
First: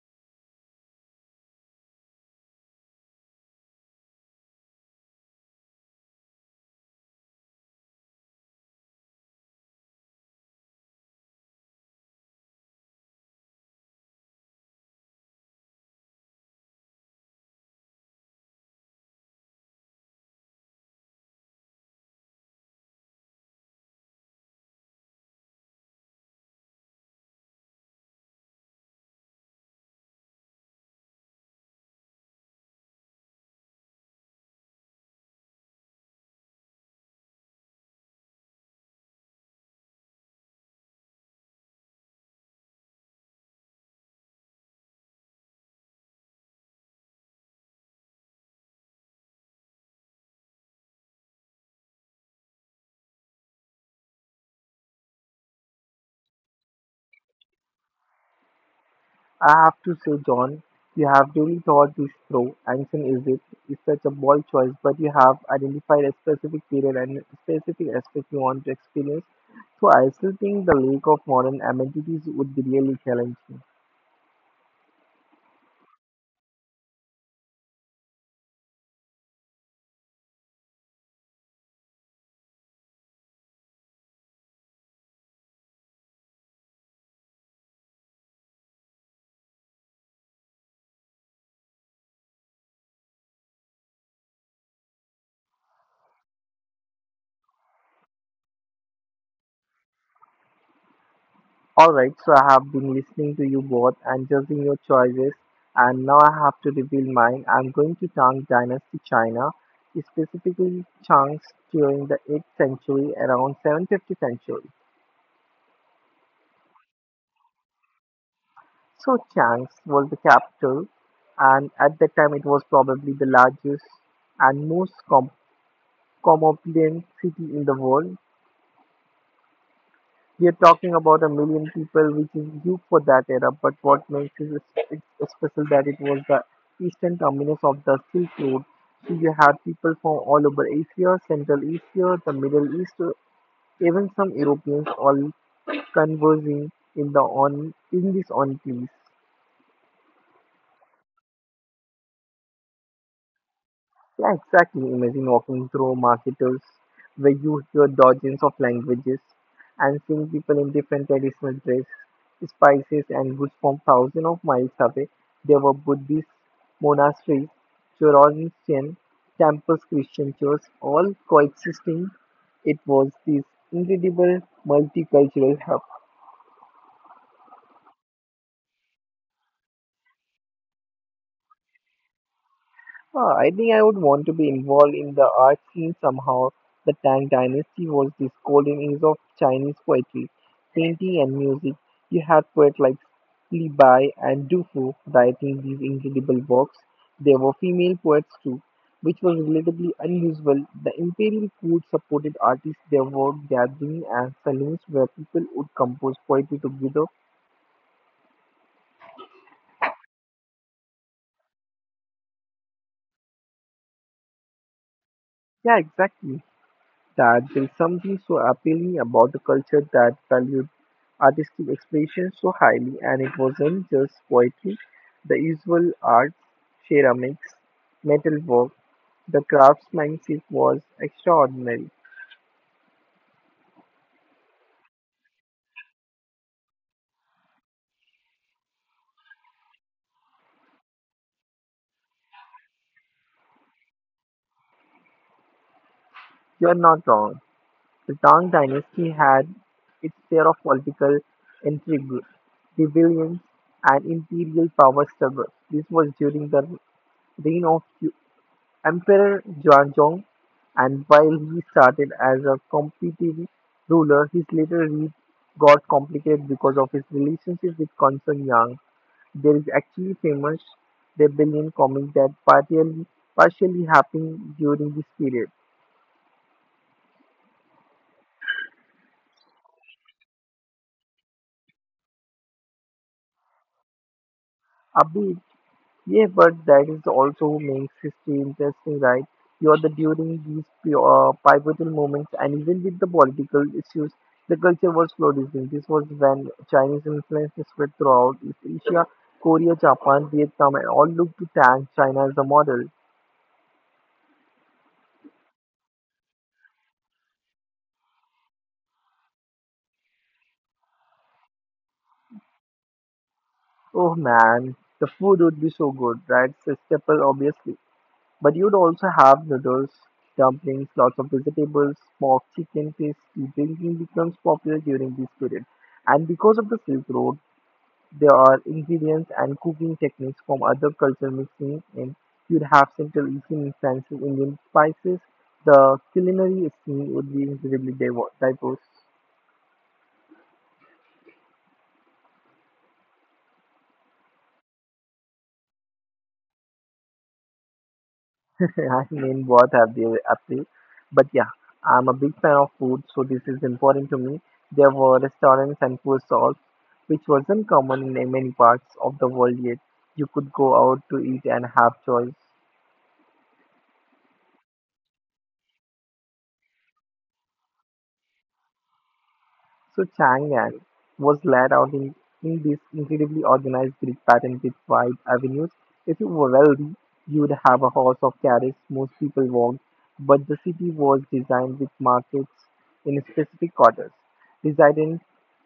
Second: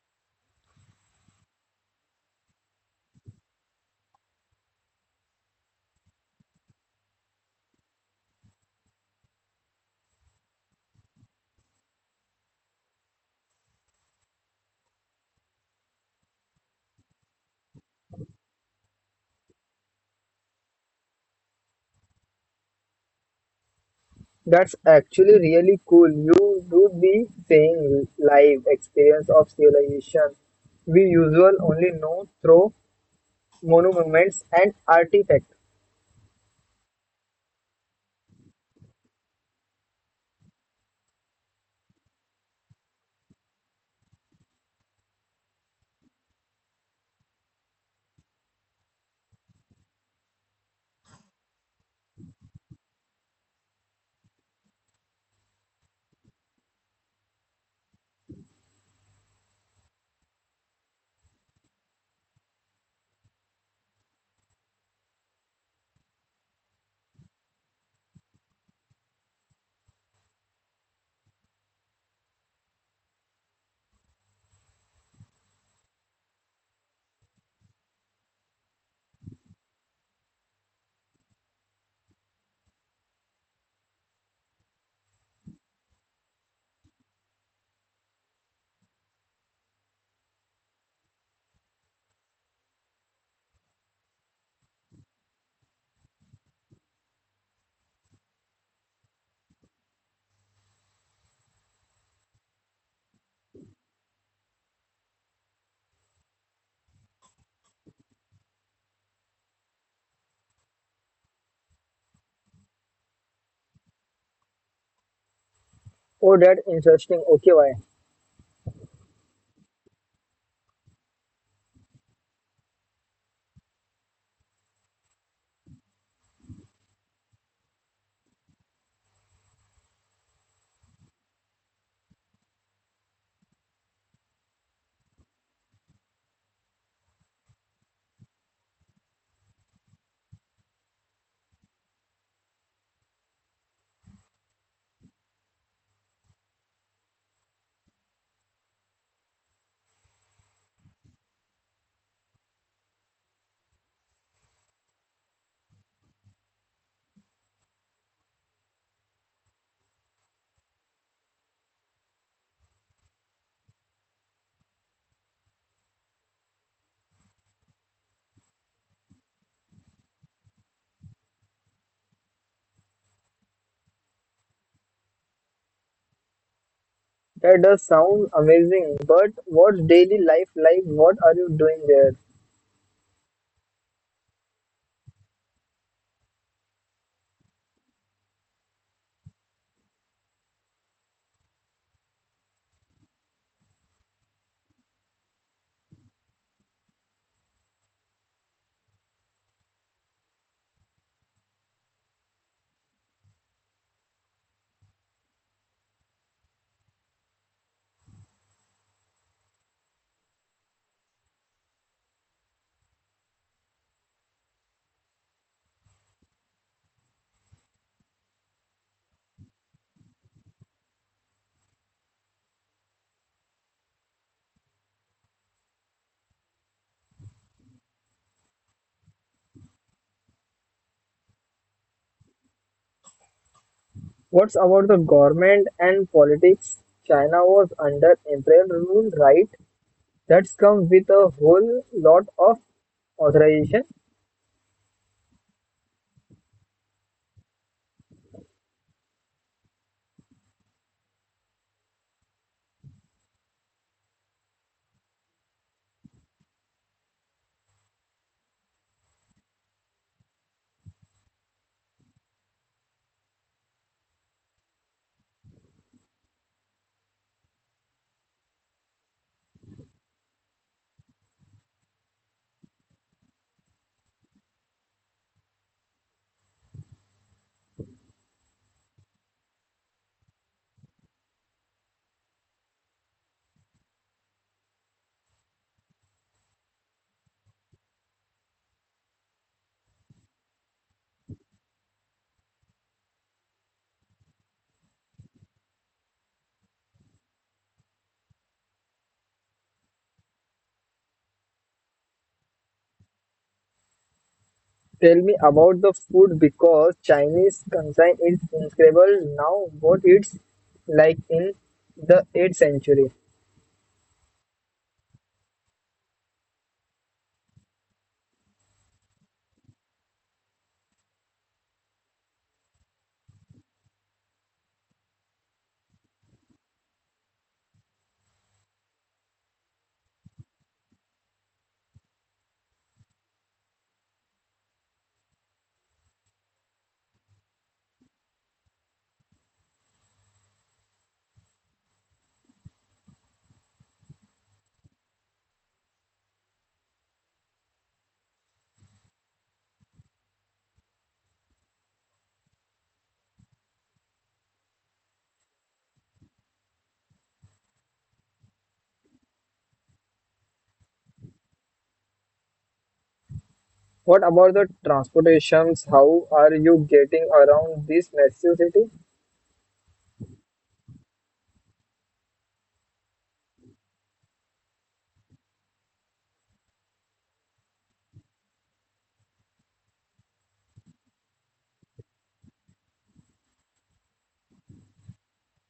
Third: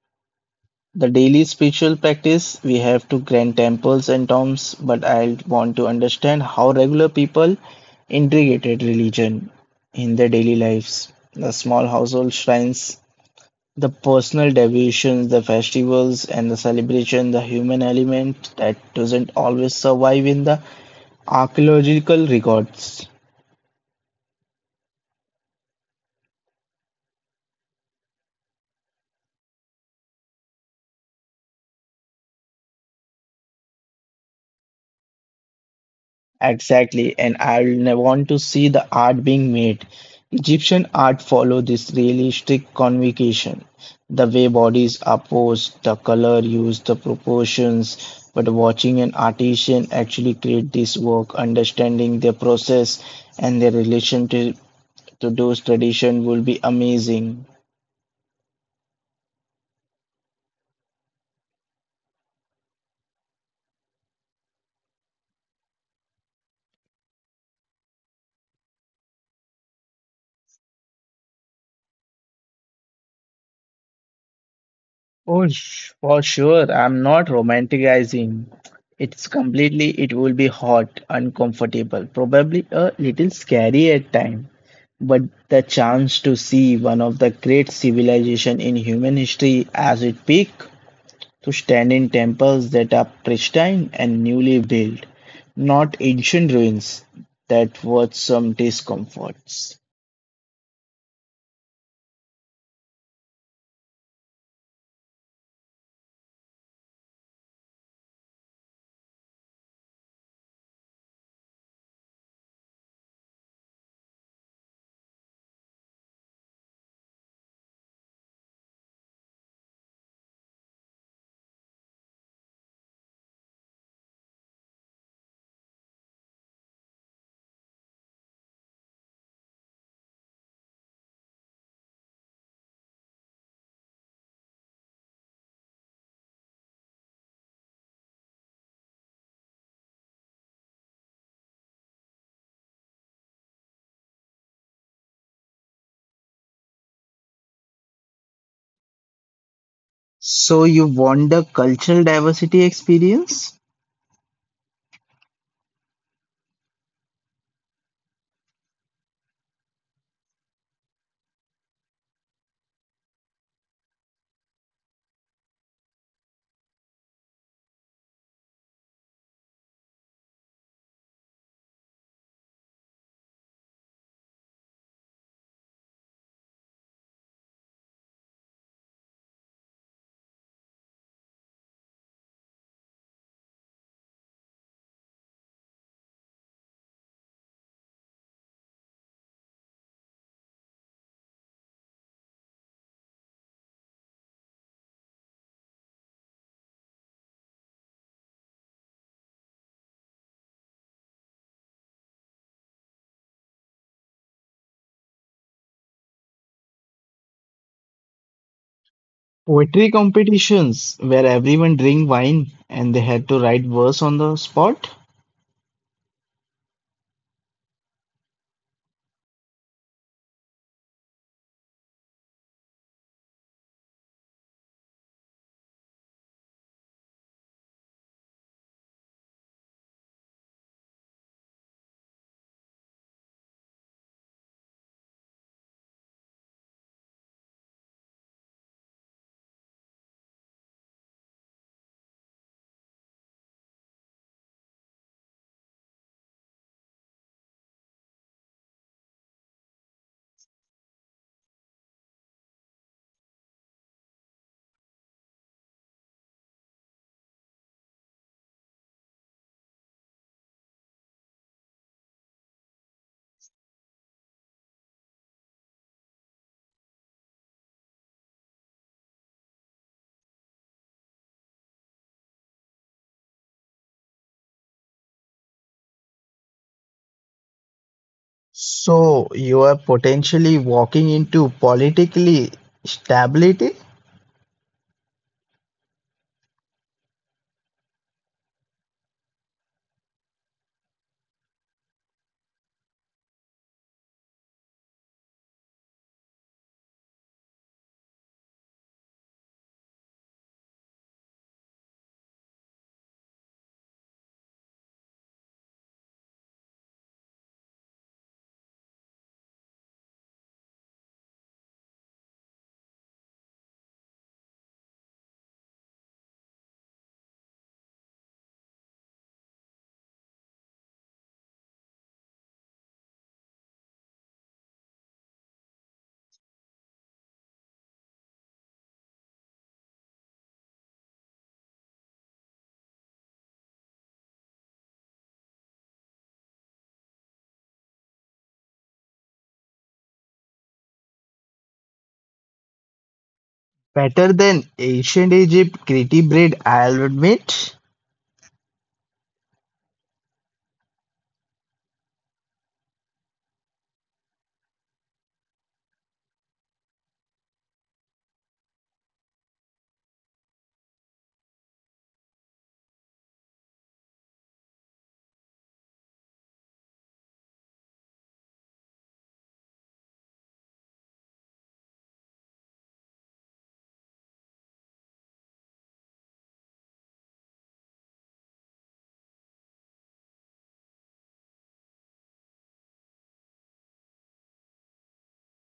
[SPEAKER 3] the daily spiritual practice we have to grand temples and tombs, but I want to understand how regular people integrated religion in their daily lives. The small household shrines, the personal devotions, the festivals and the celebration, the human element that doesn't always survive in the archaeological records.
[SPEAKER 2] That's actually really cool. You would be saying live experience of civilization we usually only know through monuments and artifacts.
[SPEAKER 3] Exactly, and I want to see the art being made. Egyptian art follow this really strict convocation. The way bodies are posed, the color used, the proportions. But watching an artisan actually create this work, understanding their process and their relation to, to those tradition will be amazing.
[SPEAKER 1] I have to say, John, you have really thought this through. Anson is it is such a bold choice, but you have identified a specific period and specific aspect you want to experience. So I still think the lack of modern amenities would be really challenging.
[SPEAKER 3] Oh, sh- for sure. I'm not romanticizing. It's completely, it will be hot, uncomfortable, probably a little scary at time. But the chance to see one of the great civilization in human history as it peak, to stand in temples that are pristine and newly built, not ancient ruins, that was some discomforts.
[SPEAKER 1] Alright, so I have been listening to you both and judging your choices, and now I have to reveal mine. I'm going to Tang Dynasty China, specifically Chang's during the eighth century, around seven fifty century.
[SPEAKER 2] Oh, that's interesting. Okay, why?
[SPEAKER 1] So Chang's was the capital, and at that time it was probably the largest and most com- cosmopolitan city in the world. We're talking about a million people, which is huge for that era. But what makes it s- s- special that it was the eastern terminus of the Silk Road. So you had people from all over Asia, Central Asia, the Middle East, uh, even some Europeans all conversing in the on in this on place.
[SPEAKER 3] So you want the cultural diversity experience?
[SPEAKER 1] Yeah, exactly. Imagine walking through marketers where you hear dozens of languages and seeing people in different traditional dress, spices and goods from thousands of miles away. There were Buddhist monasteries, Zoroastrian temples, Christian churches, all coexisting. It was this incredible multicultural hub.
[SPEAKER 2] That does sound amazing. But what's daily life like? What are you doing there?
[SPEAKER 1] Ah, I think I would want to be involved in the art scene somehow. The Tang Dynasty was this golden age of Chinese poetry, painting, and music. You had poets like Li Bai and Du Fu writing these incredible works. There were female poets too, which was relatively unusual. The imperial court supported artists. There were gatherings and saloons where people would compose poetry together.
[SPEAKER 3] Poetry competitions where everyone drink wine and they had to write verse on the spot.
[SPEAKER 1] Yeah, exactly. That there is something so appealing about a culture that valued artistic expression so highly, and it wasn't just poetry, the usual arts, ceramics, metalwork, the craftsmanship was extraordinary.
[SPEAKER 2] What's about the government and politics? China was under imperial rule, right? That's come with a whole lot of authorization.
[SPEAKER 1] You're not wrong. The Tang dynasty had its share of political intrigue, rebellions, and imperial power struggles. This was during the reign of Emperor Jwanzong, and while he started as a competent ruler, his later reign got complicated because of his relationship with Concern Yang. There is actually famous rebellion comic that partially partially happened during this period.
[SPEAKER 3] So you are potentially walking into politically stability?
[SPEAKER 1] Abid. Yeah, but that is also what makes history interesting, right? You are the during these p- uh, pivotal moments, and even with the political issues, the culture was flourishing. This was when Chinese influence spread throughout East Asia, Korea, Japan, Vietnam, and all looked to thank China as a model.
[SPEAKER 2] Tell me about the food because Chinese cuisine is incredible now. What it's like in the eighth century.
[SPEAKER 1] Oh man, the food would be so good, right? It's a staple, obviously. But you'd also have noodles, dumplings, lots of vegetables, smoked chicken, tasty drinking becomes popular during this period. And because of the Silk Road, there are ingredients and cooking techniques from other culture mixing in. You'd have Central Asian influences, Indian spices. The culinary scene would be incredibly diver- diverse.
[SPEAKER 3] Better than ancient Egypt, gritty bread, I'll admit.
[SPEAKER 1] I mean, both have their appeal. But yeah, I'm a big fan of food, so this is important to me. There were restaurants and food stalls, which wasn't common in many parts of the world yet. You could go out to eat and have choice.
[SPEAKER 2] What about the transportations? How are you getting around this massive city?
[SPEAKER 1] So Chang'an was laid out in, in this incredibly organized Greek pattern with wide avenues. If you were wealthy, you would have a horse or carriage most people walked, but the city was designed with markets in specific quarters. Resident,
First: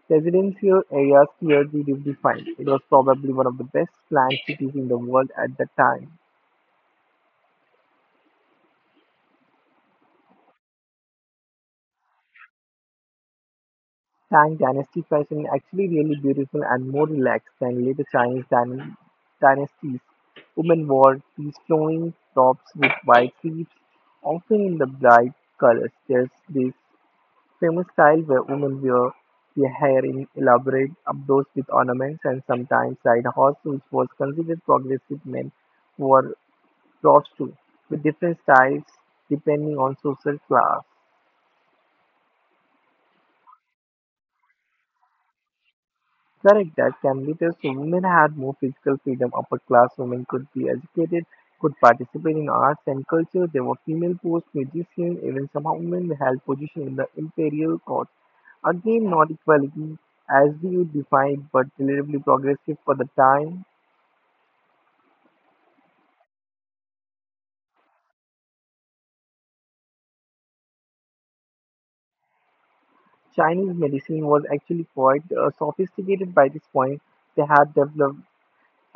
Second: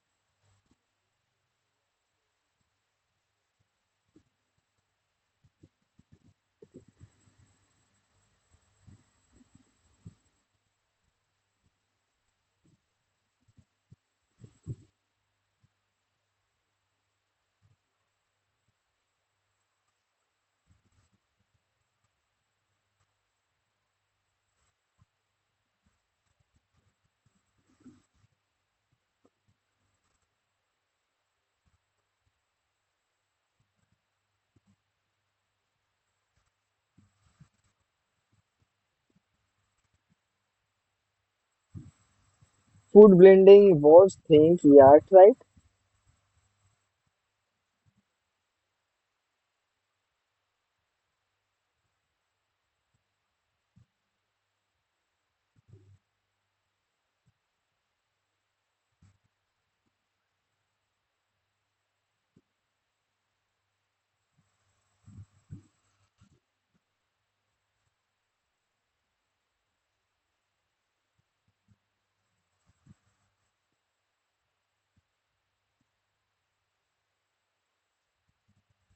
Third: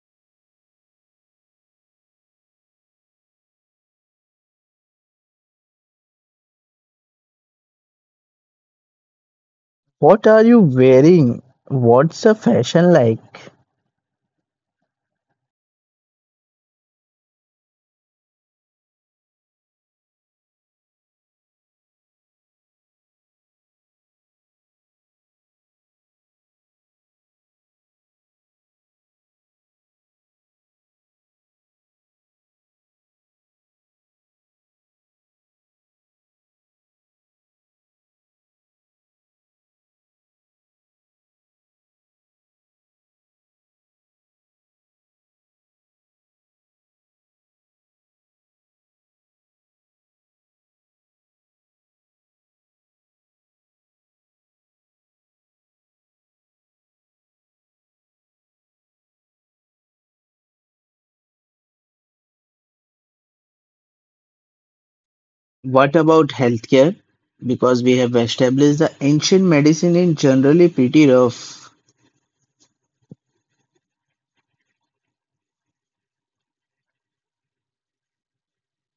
[SPEAKER 1] residential areas clearly defined. It was probably one of the best planned cities in the world at the time.
[SPEAKER 3] What are you wearing? What's the fashion like?
[SPEAKER 1] Tang Dynasty fashion actually really beautiful and more relaxed than later Chinese dyn- dynasties. Women wore these flowing tops with wide sleeves, often in the bright colors. There's this famous style where women wear their hair in elaborate updos with ornaments and sometimes side hats, which was considered progressive men wore props too, with different styles depending on social class.
[SPEAKER 2] Food blending was think yeah right.
[SPEAKER 1] Correct that Cambridge's women had more physical freedom. Upper class women could be educated, could participate in arts and culture. There were female post musicians, even some women held positions in the imperial court. Again, not equality as we would define, but relatively progressive for the time.
[SPEAKER 3] What about healthcare? Because we have established the ancient medicine is generally pretty rough.
[SPEAKER 1] Chinese medicine was actually quite, uh, sophisticated by this point. They had developed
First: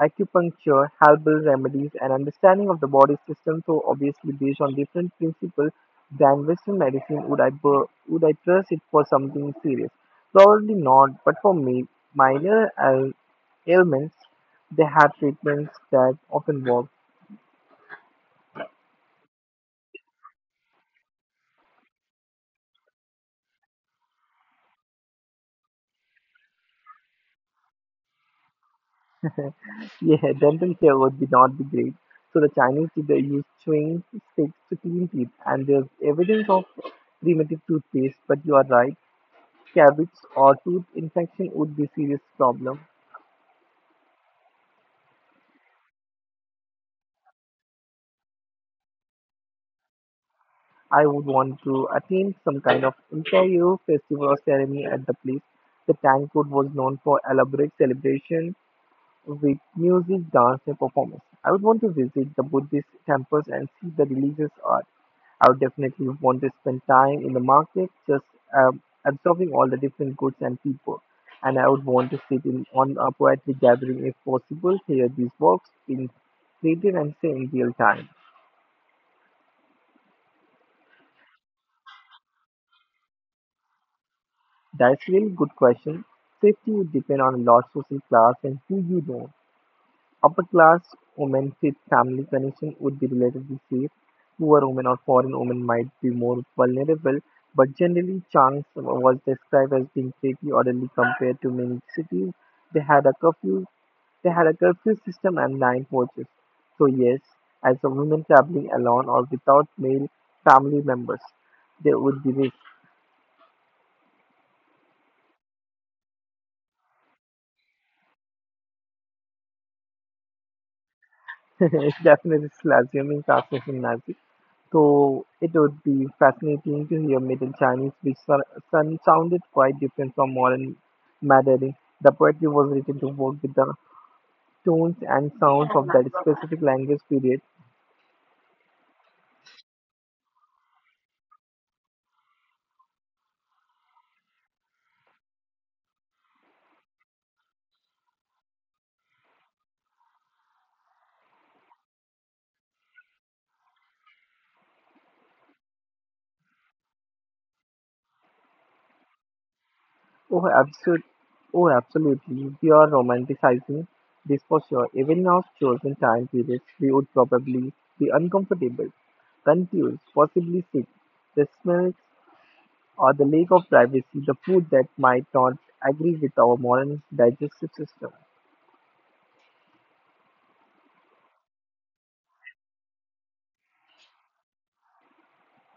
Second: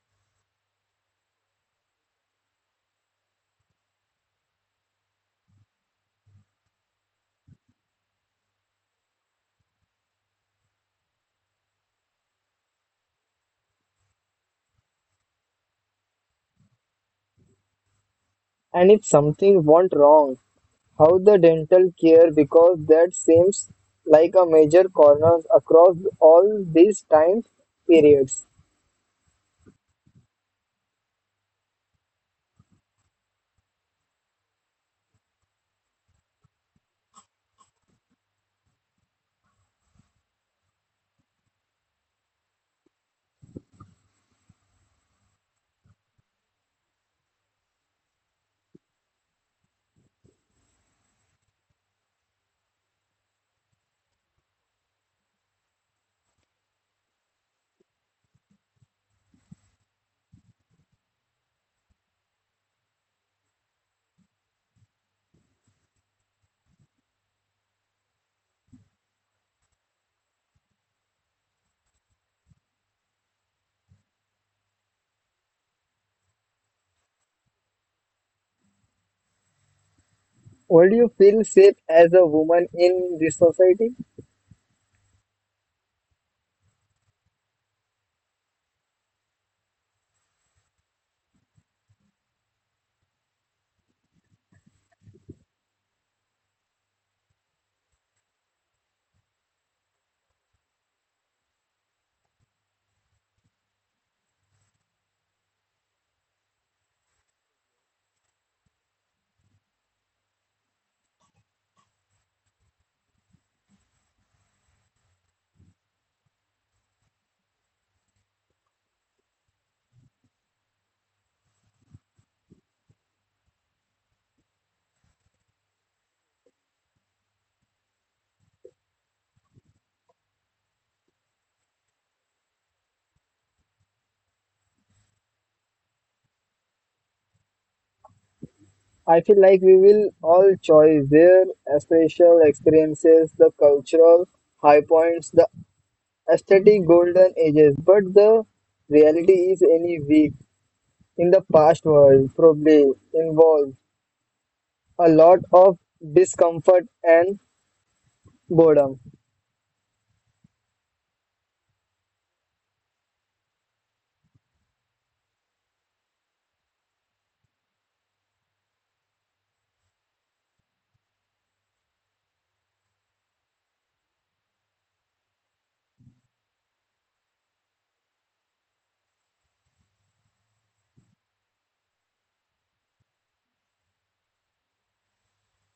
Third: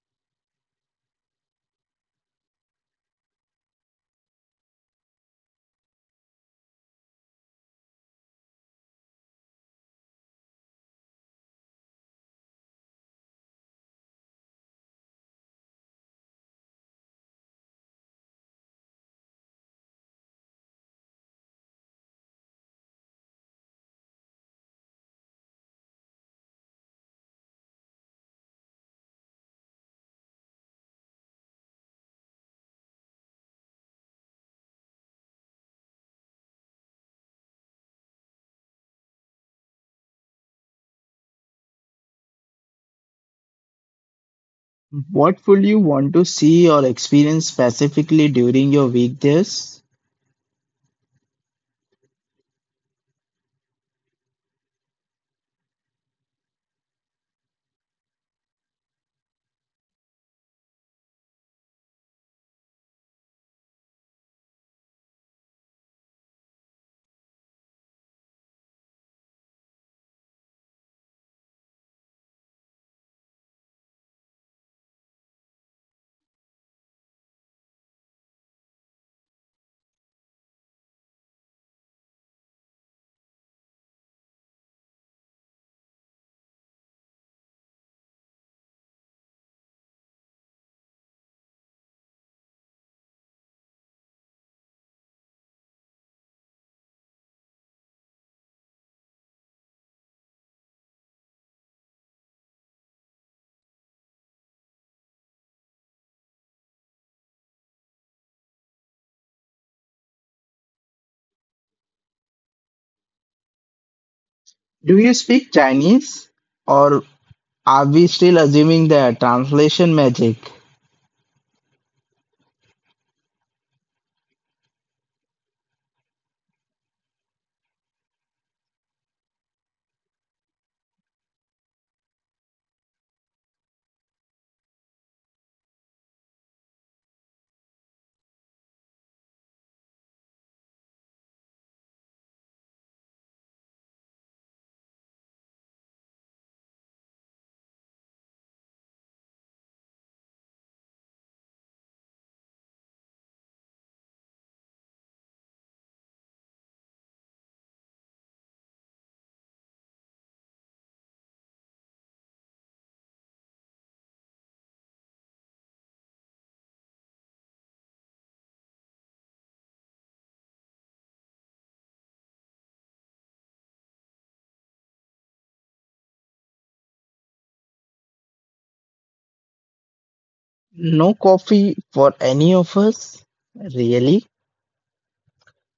[SPEAKER 1] acupuncture, herbal remedies, and understanding of the body system so obviously based on different principles than Western medicine. Would I bur- would I trust it for something serious? Probably not, but for me, minor ail- ailments they have treatments that often work.
[SPEAKER 2] And if something went wrong, how the dental care, because that seems like a major corner across all these time periods.
[SPEAKER 1] Yeah, dental care would be not be great. So the Chinese did they use chewing sticks to clean teeth, and there's evidence of primitive toothpaste. But you are right, cavities or tooth infection would be serious problem.
[SPEAKER 3] What would you want to see or experience specifically during your weekdays?
[SPEAKER 1] I would want to attend some kind of imperial festival or ceremony at the place. The Tang food was known for elaborate celebration with music, dance, and performance. I would want to visit the Buddhist temples and see the religious art. I would definitely want to spend time in the market, just, um, absorbing all the different goods and people. And I would want to sit in on a poetry gathering if possible, hear these works being created and say in real time.
[SPEAKER 2] Would you feel safe as a woman in this society?
[SPEAKER 1] That's really good question. Safety would depend on a lot social class and who you know. Upper class women with family connection would be relatively safe. Poor women or foreign women might be more vulnerable, but generally Chang was described as being pretty orderly compared to many cities. They had a curfew they had a curfew system and nine watches. So yes, as a woman traveling alone or without male family members, there would be risk.
[SPEAKER 3] Do you speak Chinese? Or are we still assuming the translation magic?
[SPEAKER 1] It's definitely is assuming classes in magic. So it would be fascinating to hear Middle Chinese, which so- son- sounded quite different from modern Mandarin. The poetry was written to work with the tones and sounds of that specific language period.
[SPEAKER 2] I feel like we will all choose their spatial experiences, the cultural high points, the aesthetic golden ages, but the reality is any week in the past world probably involves a lot of discomfort and boredom.
[SPEAKER 1] Oh, absolute, oh, absolutely. We are romanticizing this for sure. Even now, chosen time periods, we would probably be uncomfortable, confused, possibly sick. The smells or the lack of privacy, the food that might not agree with our modern digestive system.
[SPEAKER 3] No coffee for any of us? Really?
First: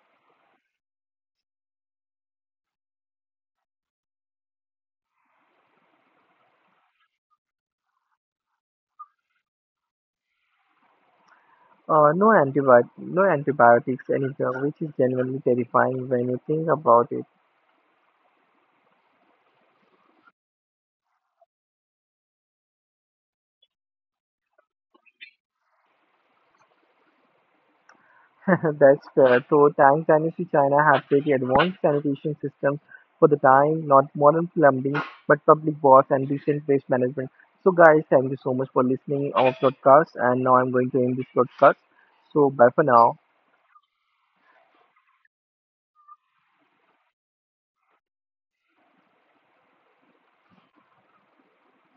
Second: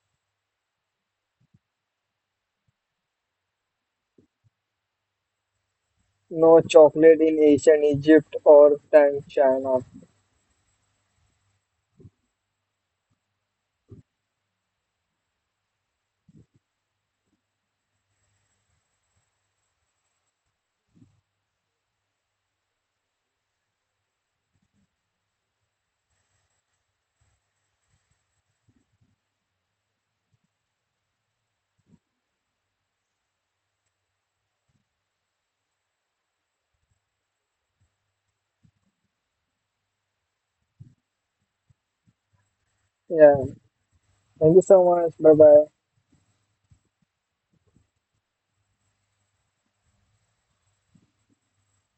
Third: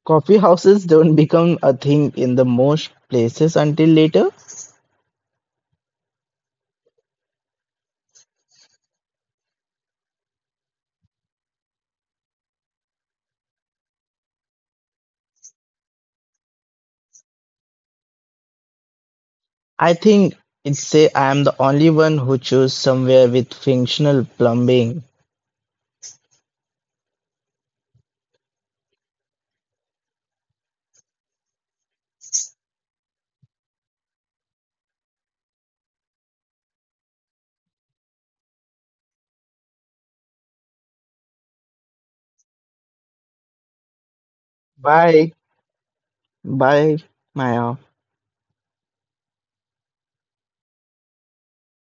[SPEAKER 3] Coffee houses don't become a thing in the most places until later?
[SPEAKER 2] No chocolate in ancient Egypt or time China.
[SPEAKER 1] Uh, no, antibi- no antibiotics anywhere, which is genuinely terrifying when you think about it.
[SPEAKER 3] I think it's say I am the only one who chose somewhere with functional plumbing.
[SPEAKER 1] That's fair. So Tang Dynasty China have pretty advanced sanitation systems for the time, not modern plumbing, but public baths and decent waste management. So guys, thank you so much for listening our podcast and now I'm going to end this podcast. So bye for now.
[SPEAKER 2] Yeah. Thank you so much. Bye
[SPEAKER 3] Bye.
[SPEAKER 2] bye.
[SPEAKER 3] Bye, Maya.